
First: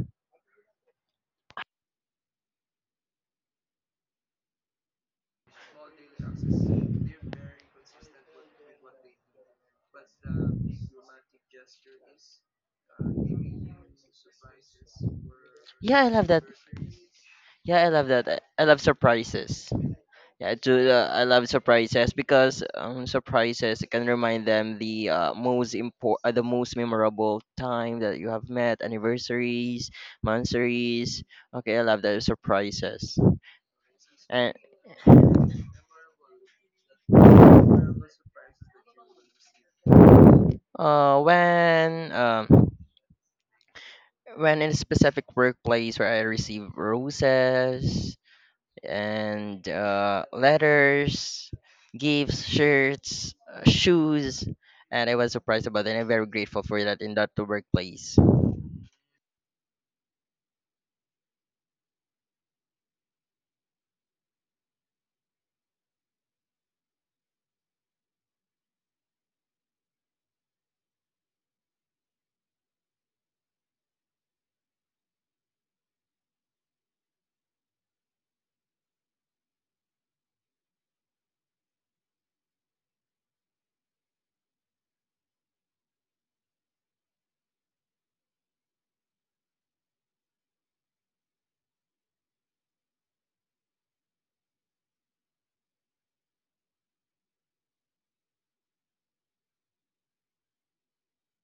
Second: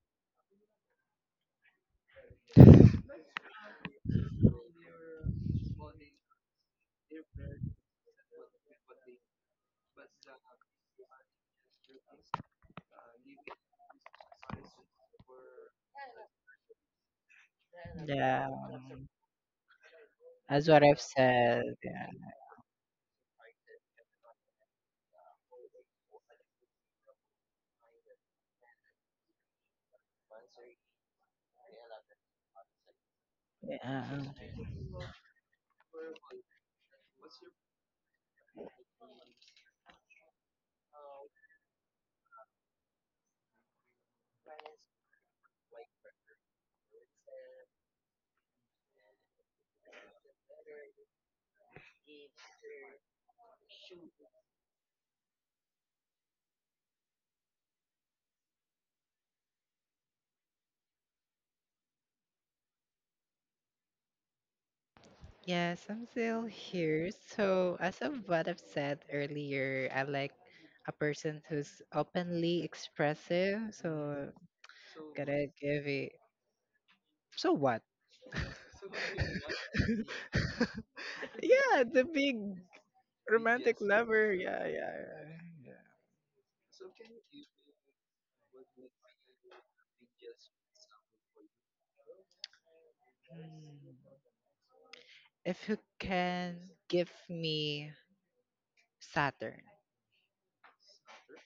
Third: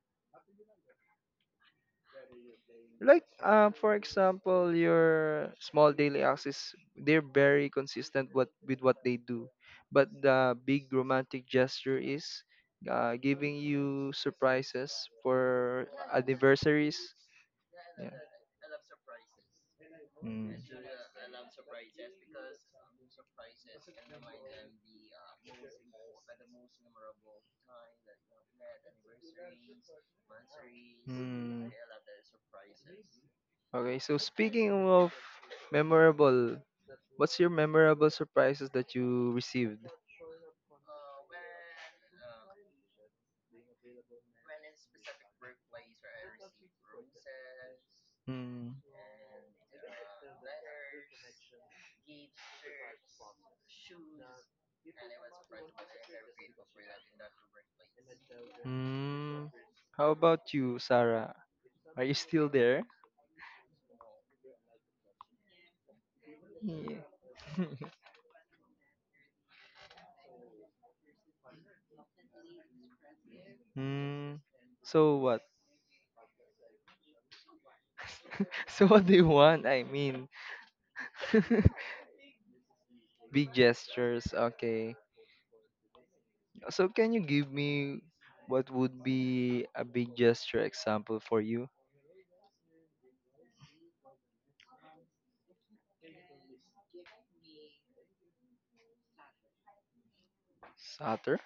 [SPEAKER 1] like for example your small daily acts is they're very consistent what with what they do but the big romantic gesture is giving you surprises for
[SPEAKER 2] yeah, I love that.
[SPEAKER 1] anniversaries
[SPEAKER 2] Yeah, I love
[SPEAKER 1] yeah
[SPEAKER 2] that. I
[SPEAKER 3] yeah.
[SPEAKER 2] I love surprises. Yeah,
[SPEAKER 1] mm.
[SPEAKER 2] I
[SPEAKER 3] As what
[SPEAKER 2] do.
[SPEAKER 3] I've
[SPEAKER 2] I love
[SPEAKER 3] said. Yeah.
[SPEAKER 2] surprises because surprises can remind them the the most memorable time that you have met, anniversaries, monthsaries.
[SPEAKER 1] Mm.
[SPEAKER 2] Okay, I love the surprises.
[SPEAKER 1] okay
[SPEAKER 3] Yeah.
[SPEAKER 1] so
[SPEAKER 2] And
[SPEAKER 1] speaking of memorable What's your memorable surprises that you received?
[SPEAKER 2] uh, when um, when in a specific workplace where I receive roses
[SPEAKER 1] Hmm.
[SPEAKER 2] and letters, gifts, shirts, shoes, and I was surprised about it, and I'm very grateful for that in that workplace.
[SPEAKER 1] Hmm. How about you, Sarah? Are you still there?
[SPEAKER 3] Yes, I'm still
[SPEAKER 1] Yeah.
[SPEAKER 3] here. So,
[SPEAKER 1] [laughs]
[SPEAKER 3] as of what I've said earlier, I like a person who's openly expressive. So,
[SPEAKER 1] Hmm. So what?
[SPEAKER 3] like, if it, so what?
[SPEAKER 1] [laughs] So what do you want? I mean,
[SPEAKER 3] Yeah, the
[SPEAKER 1] [laughs]
[SPEAKER 3] big.
[SPEAKER 1] big gestures.
[SPEAKER 3] Yeah, yeah,
[SPEAKER 1] Okay.
[SPEAKER 3] yeah.
[SPEAKER 1] So can you give me what would be a big gesture example for you?
[SPEAKER 3] If you can give me Saturn.
[SPEAKER 1] Saturn?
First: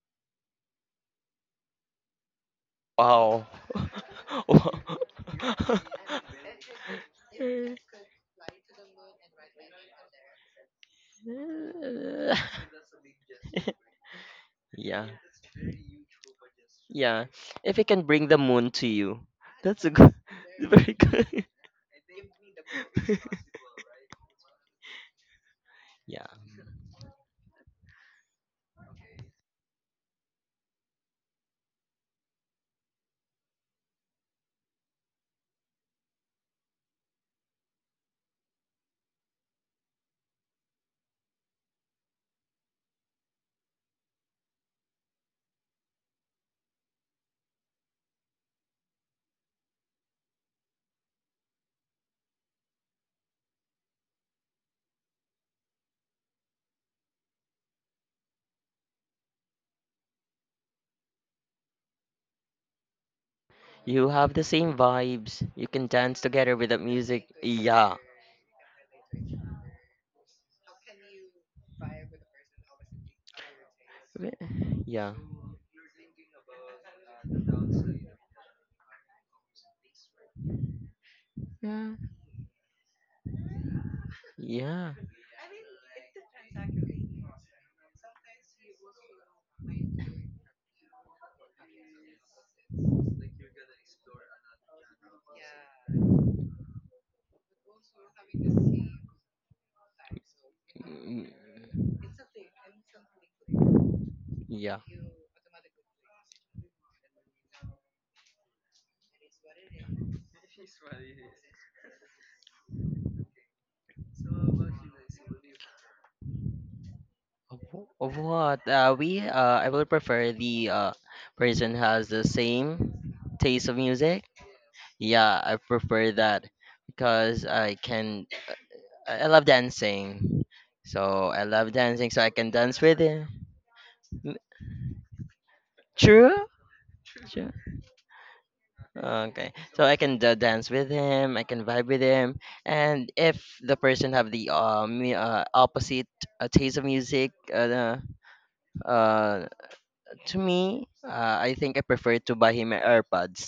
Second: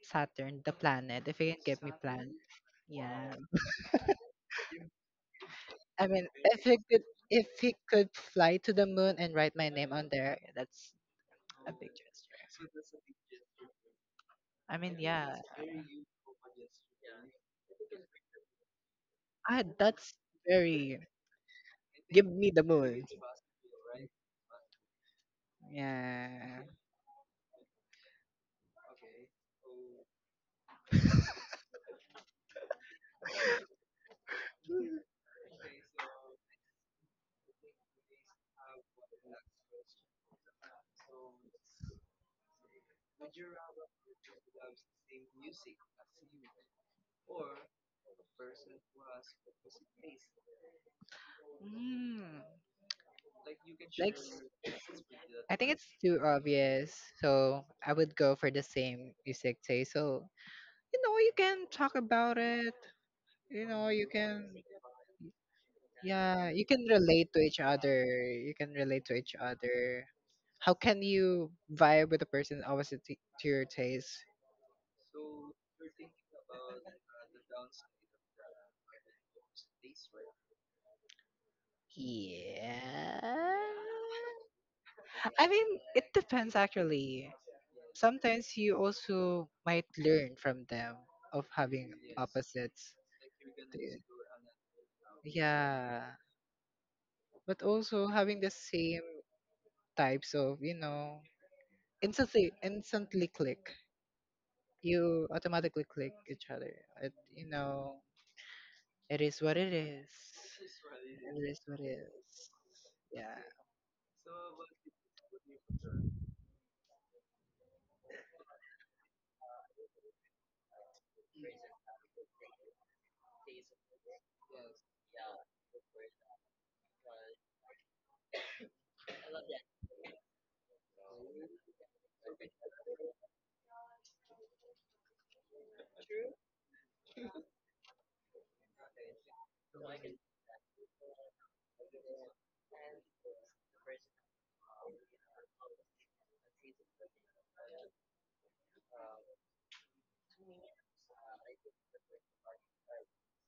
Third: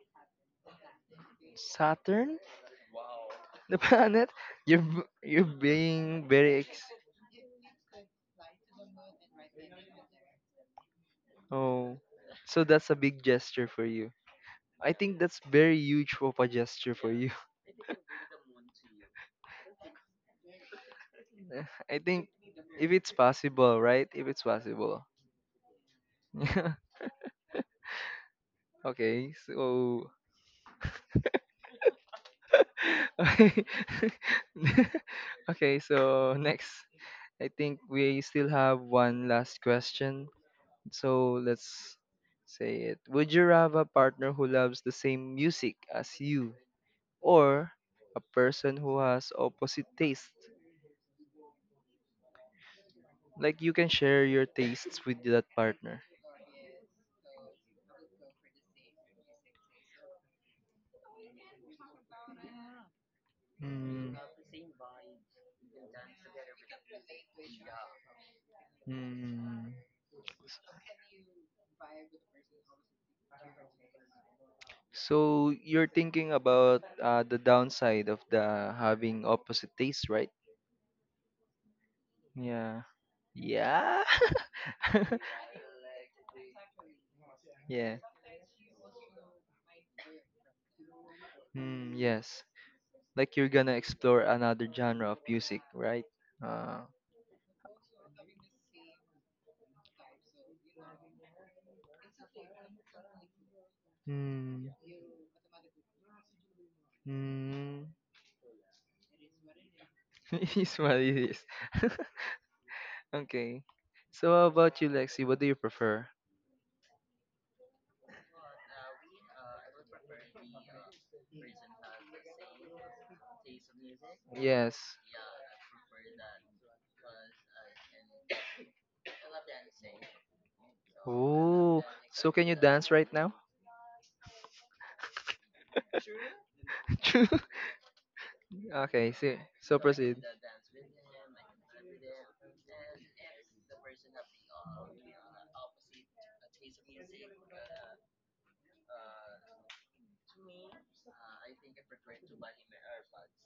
[SPEAKER 3] Saturn, the planet. If he can give me plan,
[SPEAKER 1] Saturn?
[SPEAKER 3] yeah.
[SPEAKER 2] Wow. [laughs]
[SPEAKER 1] [laughs] the planet.
[SPEAKER 2] Wow.
[SPEAKER 1] You're
[SPEAKER 2] [laughs]
[SPEAKER 3] I mean,
[SPEAKER 1] being very ex.
[SPEAKER 3] if he could fly to the moon and write my name on there, that's a big
[SPEAKER 1] Oh,
[SPEAKER 3] gesture.
[SPEAKER 1] so that's a big gesture for you.
[SPEAKER 3] I
[SPEAKER 1] I
[SPEAKER 3] mean,
[SPEAKER 2] Yeah.
[SPEAKER 1] think
[SPEAKER 3] yeah.
[SPEAKER 1] that's very huge of a gesture for
[SPEAKER 2] Yeah.
[SPEAKER 1] you.
[SPEAKER 2] If it can bring the moon to you,
[SPEAKER 3] Ah,
[SPEAKER 2] that's a good,
[SPEAKER 3] that's
[SPEAKER 2] [laughs] very
[SPEAKER 3] very
[SPEAKER 2] good.
[SPEAKER 1] [laughs] I
[SPEAKER 3] give
[SPEAKER 1] think
[SPEAKER 3] me the
[SPEAKER 1] if
[SPEAKER 3] moon.
[SPEAKER 1] it's possible,
[SPEAKER 2] [laughs]
[SPEAKER 1] right? If it's possible.
[SPEAKER 2] Yeah.
[SPEAKER 3] Yeah,
[SPEAKER 1] [laughs] Okay. So. [laughs] Okay. So next, I think we still have one last question. So let's say it. Would you have a partner who loves the same music as you or a person who has opposite taste. Like you can share your tastes with that
[SPEAKER 3] I think it's
[SPEAKER 1] partner.
[SPEAKER 3] two is so I would go for the same music taste. So you know, you can talk about it. You know, you
[SPEAKER 2] You
[SPEAKER 1] Hmm.
[SPEAKER 2] have the
[SPEAKER 3] can
[SPEAKER 2] same vibes. You can dance
[SPEAKER 3] yeah,
[SPEAKER 2] together
[SPEAKER 3] you
[SPEAKER 2] with the
[SPEAKER 3] can
[SPEAKER 2] music.
[SPEAKER 3] relate to each
[SPEAKER 2] Yeah.
[SPEAKER 3] other. You can relate to each
[SPEAKER 1] Hmm.
[SPEAKER 3] other. How can you vibe with a person opposite to your taste?
[SPEAKER 2] Yeah.
[SPEAKER 1] So you're thinking about the downside of the having opposite taste, right?
[SPEAKER 3] Yeah.
[SPEAKER 1] Yeah. Yeah.
[SPEAKER 2] Yeah.
[SPEAKER 1] [laughs]
[SPEAKER 3] I mean, it depends actually.
[SPEAKER 1] yeah.
[SPEAKER 3] Sometimes you also might learn from them of having
[SPEAKER 1] Hmm. Yes.
[SPEAKER 3] sets.
[SPEAKER 1] Like you're gonna explore another genre of music, right?
[SPEAKER 3] Yeah.
[SPEAKER 1] Uh.
[SPEAKER 3] But also having the same types of, you know,
[SPEAKER 2] Mm,
[SPEAKER 3] instantly click.
[SPEAKER 1] Hmm.
[SPEAKER 2] yeah.
[SPEAKER 3] You automatically click each other. It, you
[SPEAKER 1] Hmm.
[SPEAKER 3] know, it is what it is.
[SPEAKER 1] [laughs] it is what it is.
[SPEAKER 3] It is what
[SPEAKER 1] [laughs]
[SPEAKER 3] it is. Yeah.
[SPEAKER 1] Okay. So how about you, Lexi? What do you prefer?
[SPEAKER 2] Wh- What we I would prefer the person has the same taste of music.
[SPEAKER 1] Yes.
[SPEAKER 2] Yeah, I prefer that because I can I love dancing. So I love
[SPEAKER 1] Ooh.
[SPEAKER 2] dancing so I
[SPEAKER 1] So can
[SPEAKER 2] can
[SPEAKER 1] you
[SPEAKER 2] dance
[SPEAKER 1] dance
[SPEAKER 2] with
[SPEAKER 1] right
[SPEAKER 2] him.
[SPEAKER 1] now?
[SPEAKER 2] N- True?
[SPEAKER 1] [laughs] Okay. See.
[SPEAKER 2] Okay,
[SPEAKER 1] So
[SPEAKER 2] so I can
[SPEAKER 1] proceed.
[SPEAKER 2] dance with him, I can vibe with him, and if the person have the opposite taste of music, uh, to me, I think I prefer to buy him a AirPods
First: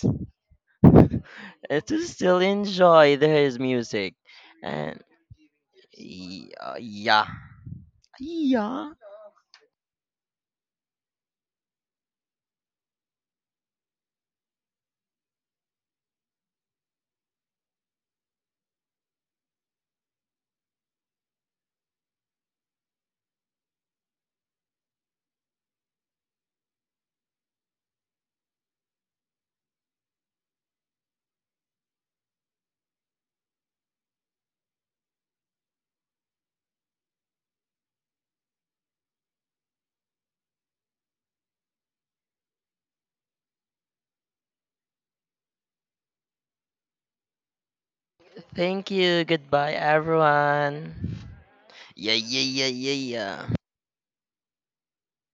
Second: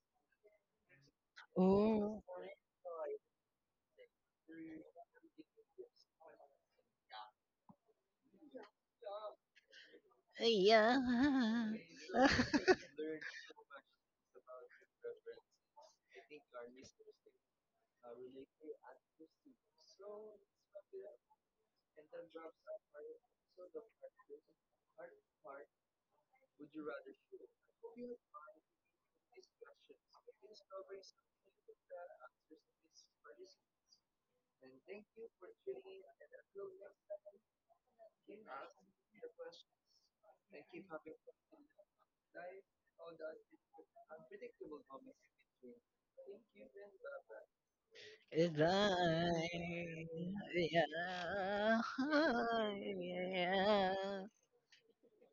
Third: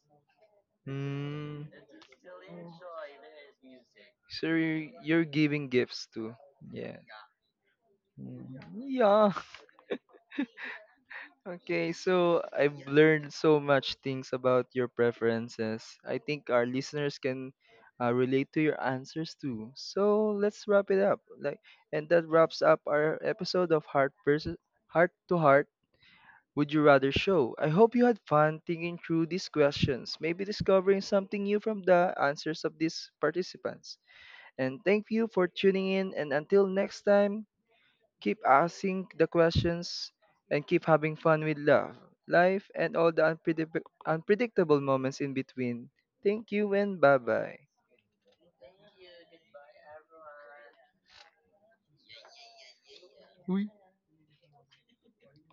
[SPEAKER 1] Mm,
[SPEAKER 2] to
[SPEAKER 3] Oh,
[SPEAKER 2] still enjoy the, his music.
[SPEAKER 1] so
[SPEAKER 2] And
[SPEAKER 1] you're giving gifts too. Yeah.
[SPEAKER 2] yeah,
[SPEAKER 1] Mm, Yeah.
[SPEAKER 3] yeah.
[SPEAKER 1] Okay, so I've learned so much things about your preferences. I think our listeners can relate to your answers too. So let's wrap it up. Like, and that wraps up our episode of Heart versus Heart to Heart. Would you rather show? I hope you had fun thinking through these questions, maybe discovering something new from the answers of these participants. And thank you for tuning in. And until next time, keep asking the questions and keep having fun with love, life, and all the unpredictable moments in between. Thank you and bye bye.
[SPEAKER 2] thank you. Goodbye,
[SPEAKER 3] Yeah,
[SPEAKER 2] everyone.
[SPEAKER 3] yeah,
[SPEAKER 2] Yeah, yeah, yeah, yeah, yeah.
[SPEAKER 3] yeah.